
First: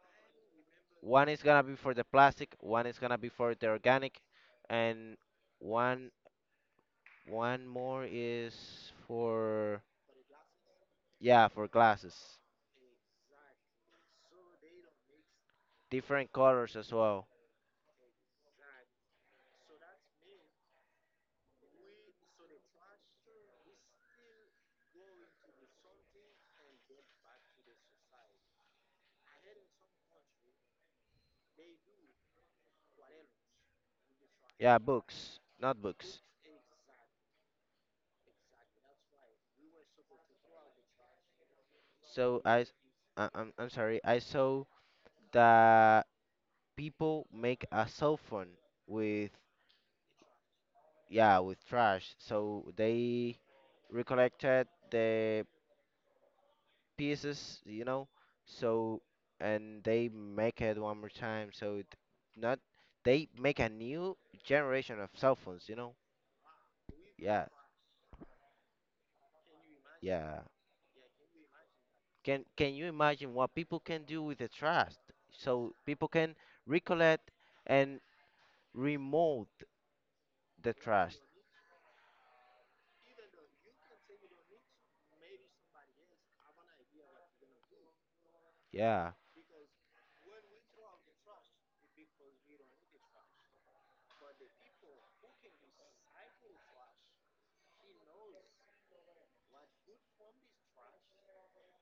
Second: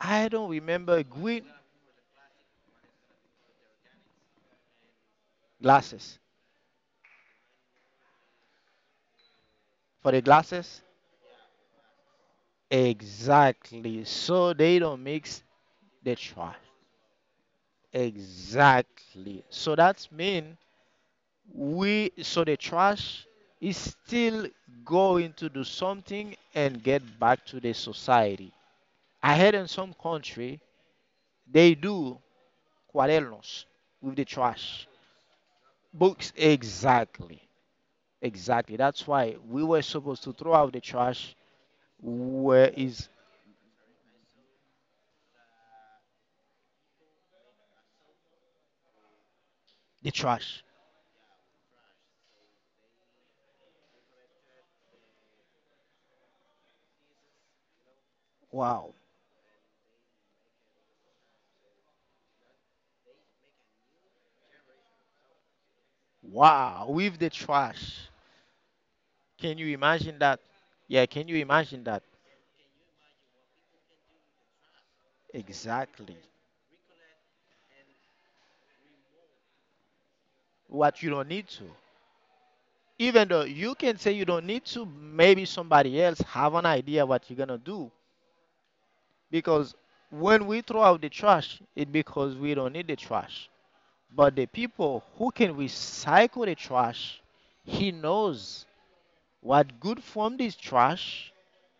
Speaker 1: I don't remember
Speaker 2: One is
Speaker 1: green
Speaker 2: gonna be for the plastic, one is gonna be for the organic, and one
Speaker 1: glasses.
Speaker 2: one more is for,
Speaker 1: For the glasses?
Speaker 2: yeah, for glasses.
Speaker 1: Exactly. So they don't mix the
Speaker 2: Different
Speaker 1: trash.
Speaker 2: colors as well.
Speaker 1: Exactly. So that means so the trash is still going to do something and get back to the society. I heard in some country, they do cuadernos with the
Speaker 2: Yeah,
Speaker 1: trash.
Speaker 2: books, not books.
Speaker 1: Books, exactly. Exactly. That's why we were supposed to throw out the trash.
Speaker 2: So I,
Speaker 1: Where
Speaker 2: s-
Speaker 1: is
Speaker 2: I'm sorry. I saw that people make a cell phone with,
Speaker 1: the trash?
Speaker 2: yeah, with trash. So they recollected the pieces, you know.
Speaker 1: Wow.
Speaker 2: So, and they make it one more time, so it, not, they make a new generation of cell phones, you know.
Speaker 1: Wow. With the
Speaker 2: Yeah.
Speaker 1: trash. Can you imagine that?
Speaker 2: Yeah.
Speaker 1: Yeah, can you imagine that?
Speaker 2: Can you imagine what people can do with the trash? So people
Speaker 1: Exactly.
Speaker 2: can recollect and remove the
Speaker 1: What you
Speaker 2: trash.
Speaker 1: don't need to. Even though you can say you don't need to, maybe somebody else have an idea what you're gonna do.
Speaker 2: Yeah,
Speaker 1: Because when we throw out the trash, it's because we don't need the trash. But the people who can recycle the trash, he knows what good formed is trash,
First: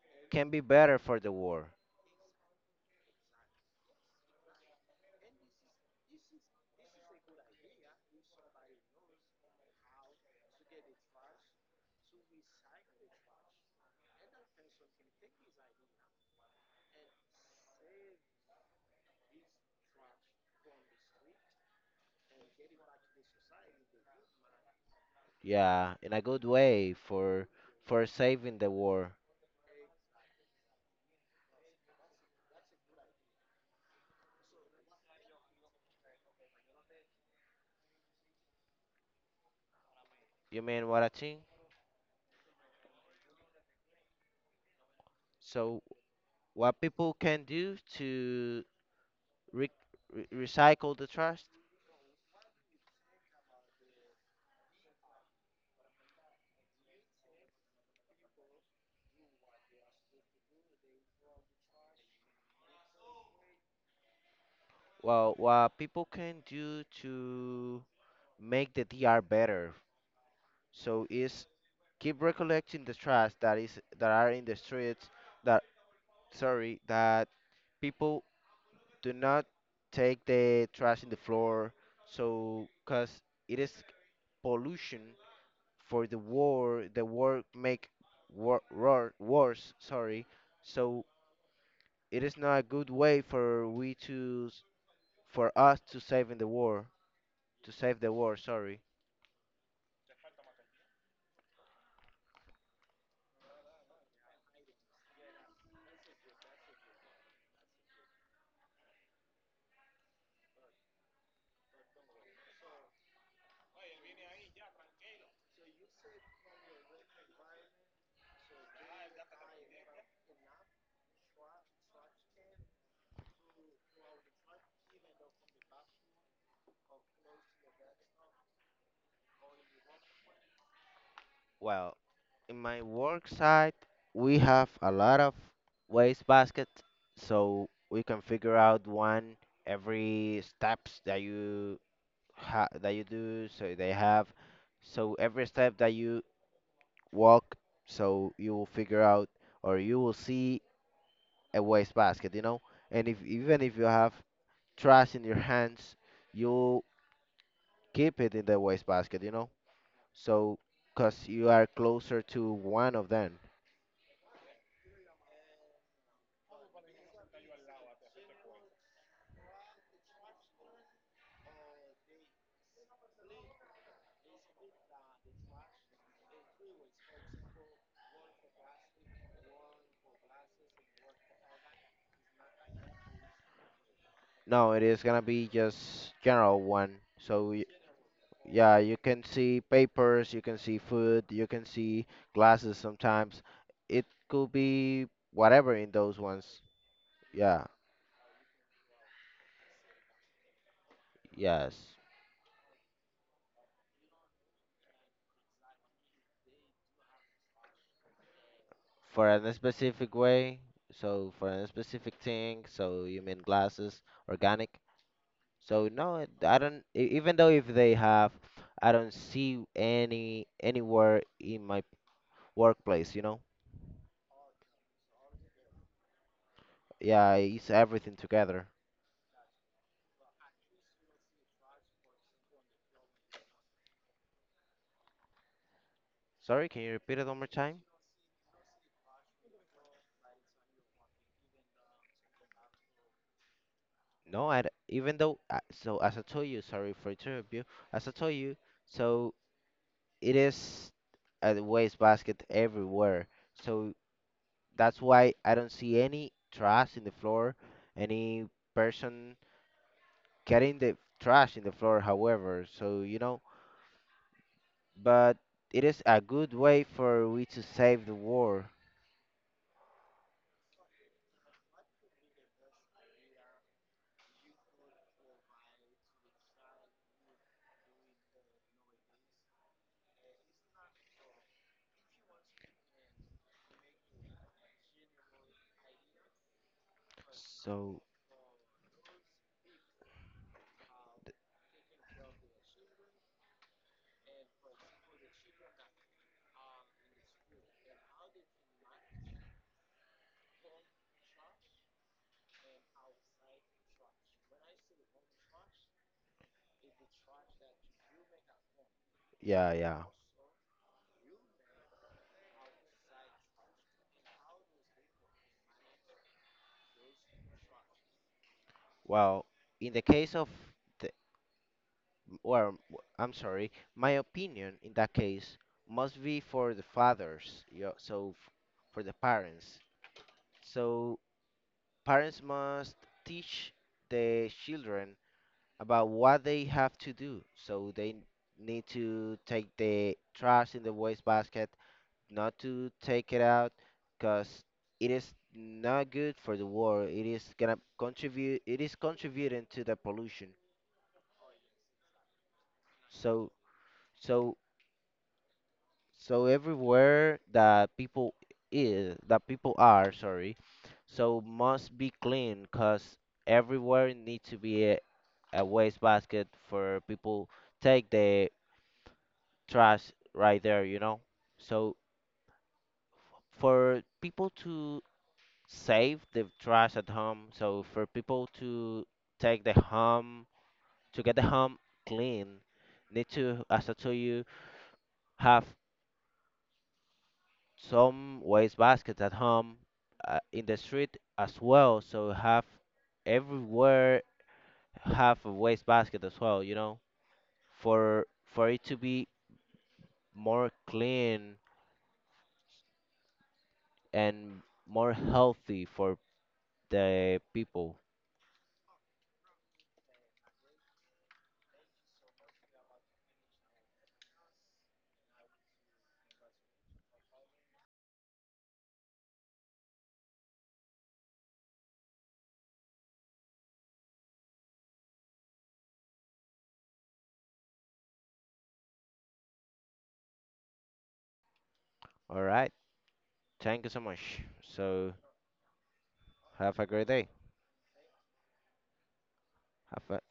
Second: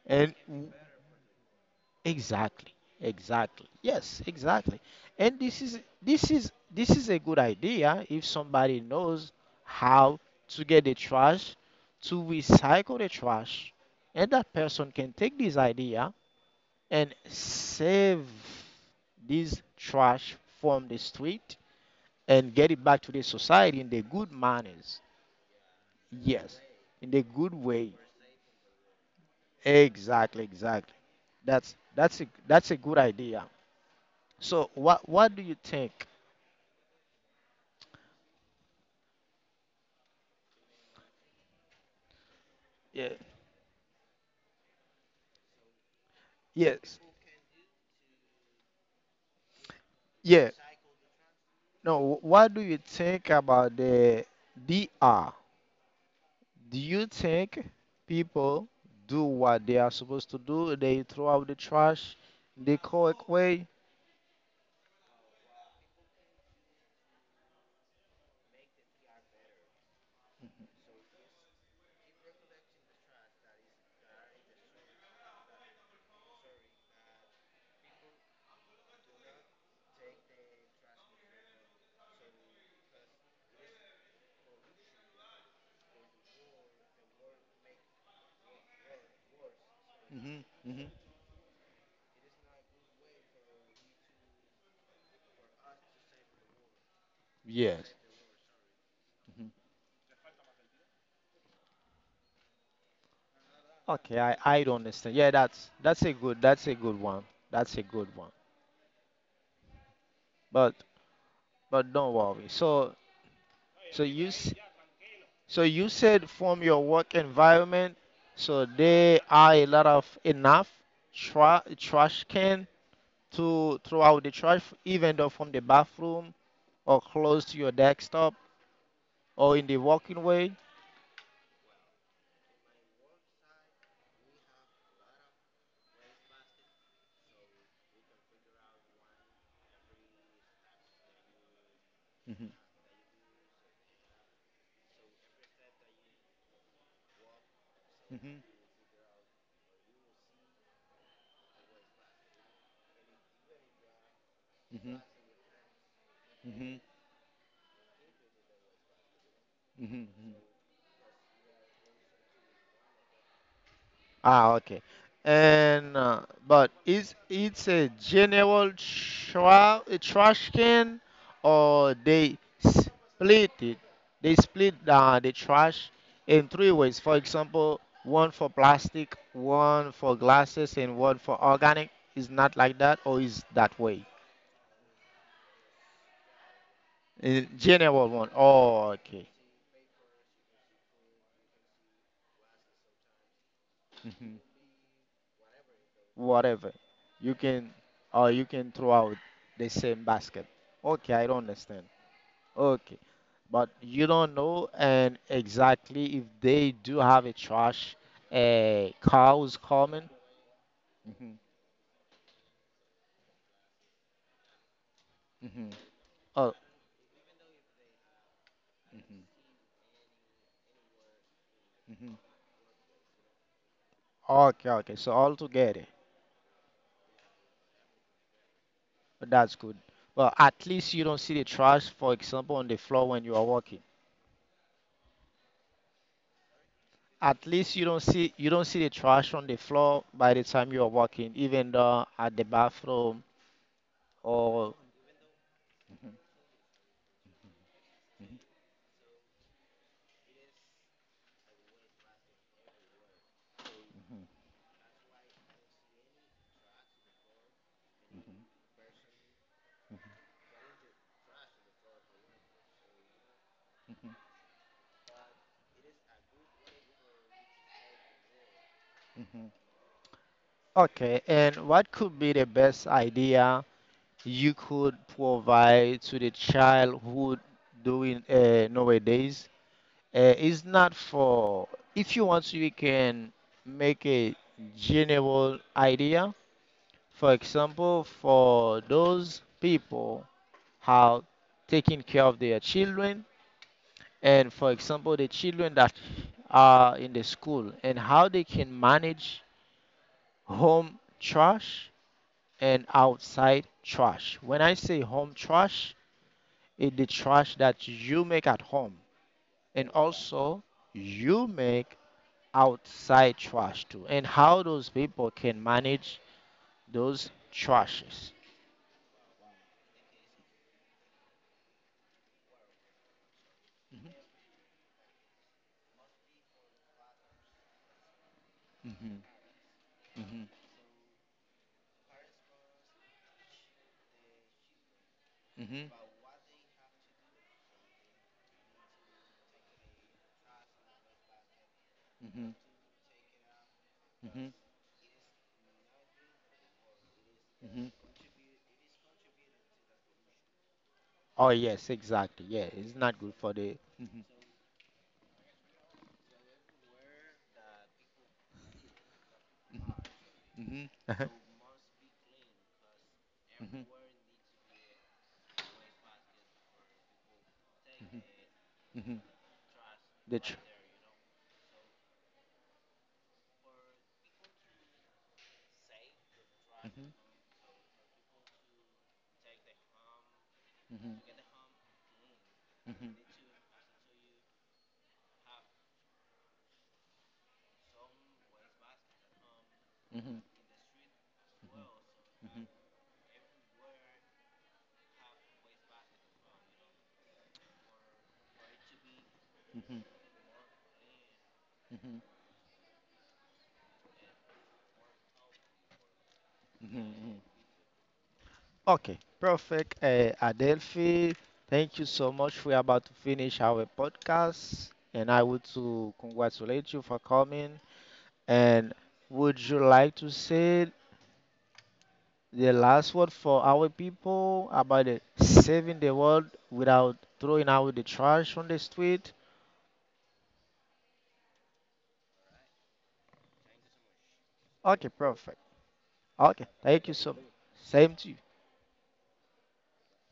Speaker 1: and
Speaker 2: can be
Speaker 1: w-
Speaker 2: better for the war.
Speaker 1: exactly, exactly, yes, exactly. And this is a good idea if somebody knows how to get the trash, to recycle the trash, and that person can take this idea and save this trash from the street and get it back to the society in the good manners.
Speaker 2: Yeah, in a good
Speaker 1: Yes,
Speaker 2: way
Speaker 1: in the
Speaker 2: for
Speaker 1: good way.
Speaker 2: for saving the war.
Speaker 1: Exactly, exactly. That's a good idea. So what do you think?
Speaker 2: You mean what I think?
Speaker 1: Yeah.
Speaker 2: So, what
Speaker 1: Yes.
Speaker 2: people can do to re-
Speaker 1: Yeah.
Speaker 2: recycle the trash?
Speaker 1: No, what do you think about the DR? Do you think people do what they are supposed to do? They throw out the trash the correct way?
Speaker 2: Well, what people can do to make the DR better. So, is keep recollecting the trash that is that are in the streets. That, sorry, that people do not take the trash in the floor. So, cause it is pollution for The war make war worse. Sorry.
Speaker 1: hmm hmm
Speaker 2: So it is not a good way for for us to save in the war, to
Speaker 1: Yes.
Speaker 2: save the war, sorry.
Speaker 1: Mhm. Okay, I don't understand. Yeah, that's a good one. That's a good one. But but don't worry. So so you s- so you said from your work environment, so there are a lot of enough trash can to throw out the trash, even though from the bathroom or close to your desktop or in the walking way.
Speaker 2: Well, in my work site, we have a lot of waste baskets, so we can figure out one every steps that you
Speaker 1: Mhm,
Speaker 2: that you do. So they have, so every step that you walk, so
Speaker 1: mhm,
Speaker 2: you will figure out, or you will see a waste basket, you know. And if even if you have
Speaker 1: mhm,
Speaker 2: trash in your hands,
Speaker 1: mhm,
Speaker 2: you keep it in the wastebasket, you know?
Speaker 1: mhm, mhm.
Speaker 2: So, because you are closer to one of them.
Speaker 1: Ah, okay. And but is it's a general tra a trash can or they split it? They split the trash in three ways. For example, one for plastic, one for glasses, and one for organic. Is not like that, or is that way?
Speaker 2: No, it is gonna be just general one. So,
Speaker 1: In general one.
Speaker 2: yeah,
Speaker 1: Oh,
Speaker 2: you can
Speaker 1: okay.
Speaker 2: see papers, you can see food, you can see glasses sometimes. It
Speaker 1: Mhm.
Speaker 2: could be whatever in those ones.
Speaker 1: Whatever. You
Speaker 2: Yeah,
Speaker 1: can or you can throw out the same basket. Okay, I don't
Speaker 2: yes.
Speaker 1: understand. Okay. But you don't know and exactly if they do have a trash
Speaker 2: For a
Speaker 1: cows coming.
Speaker 2: specific way, so
Speaker 1: hmm
Speaker 2: for a specific thing, so you mean glasses, organic?
Speaker 1: hmm
Speaker 2: So no, I
Speaker 1: Oh,
Speaker 2: don't. Even though if they have, I don't see anywhere in my
Speaker 1: hmm
Speaker 2: workplace. You know,
Speaker 1: okay, okay. So all together,
Speaker 2: yeah, it's everything together.
Speaker 1: that's good. Well, at least you don't see the trash, for example, on the floor when you are walking.
Speaker 2: Sorry, can you repeat it one more
Speaker 1: At least
Speaker 2: time?
Speaker 1: you don't see the trash on the floor by the time you are walking, even though at the bathroom
Speaker 2: No,
Speaker 1: or
Speaker 2: even though, so as I told you, sorry for interrupt you. As I told you, so it is a waste basket everywhere. So that's why I don't see any trash in the floor, any person getting the trash in the floor. However, so, you know, but it is a good way for we to save the war.
Speaker 1: okay. And what could be the best idea you could provide to the childhood doing nowadays is not for if you want to you can make a general idea for example
Speaker 2: So
Speaker 1: for those people how taking care of their children and for example the children that are in the school and how they can manage home trash and outside trash when I say home trash in the trash that you make at home
Speaker 2: yeah,
Speaker 1: and
Speaker 2: yeah.
Speaker 1: also you make outside trash too and how those people can manage those trashes.
Speaker 2: Well, in the case of the, well, I'm sorry, my opinion in that case must be for the fathers. Yeah, for the
Speaker 1: Mhm,
Speaker 2: parents.
Speaker 1: mhm,
Speaker 2: So parents must teach the children
Speaker 1: mhm,
Speaker 2: about what they have to do. So they need to take the trash in the waste basket,
Speaker 1: mhm,
Speaker 2: not to take it out,
Speaker 1: mhm,
Speaker 2: because it is not good for the world. It is gonna
Speaker 1: mhm,
Speaker 2: contribute. It is contributing to the pollution.
Speaker 1: oh yes exactly yeah it's not good
Speaker 2: So
Speaker 1: for the mhm,
Speaker 2: so so everywhere that people is that people are, sorry,
Speaker 1: mhm,
Speaker 2: so must be clean, because
Speaker 1: mhm,
Speaker 2: everywhere need to be a waste basket for people take the
Speaker 1: mhm,
Speaker 2: trash
Speaker 1: the tr-
Speaker 2: right there. You know. So for people to save the trash at
Speaker 1: mhm,
Speaker 2: home. So for people to take the home to get
Speaker 1: mhm,
Speaker 2: the home clean,
Speaker 1: mhm,
Speaker 2: need to, as I told you, have some waste baskets at home,
Speaker 1: mhm, mhm,
Speaker 2: in the street as well. So have, everywhere have a waste basket as well, you know, for for it to be more clean
Speaker 1: mhm,
Speaker 2: and more healthy for
Speaker 1: mhm,
Speaker 2: the
Speaker 1: mhm.
Speaker 2: people.
Speaker 1: Okay, perfect. Adelphi, thank you so much. We're about to finish our podcast, and I would to congratulate you for coming. And would you like to say the last word for our people about the saving the world without throwing out the trash on the street?
Speaker 2: All right. Thank you so much.
Speaker 1: Okay,
Speaker 2: So
Speaker 1: perfect. Okay,
Speaker 2: have a
Speaker 1: thank
Speaker 2: great
Speaker 1: you
Speaker 2: day.
Speaker 1: so much. Same to you.
Speaker 2: Have a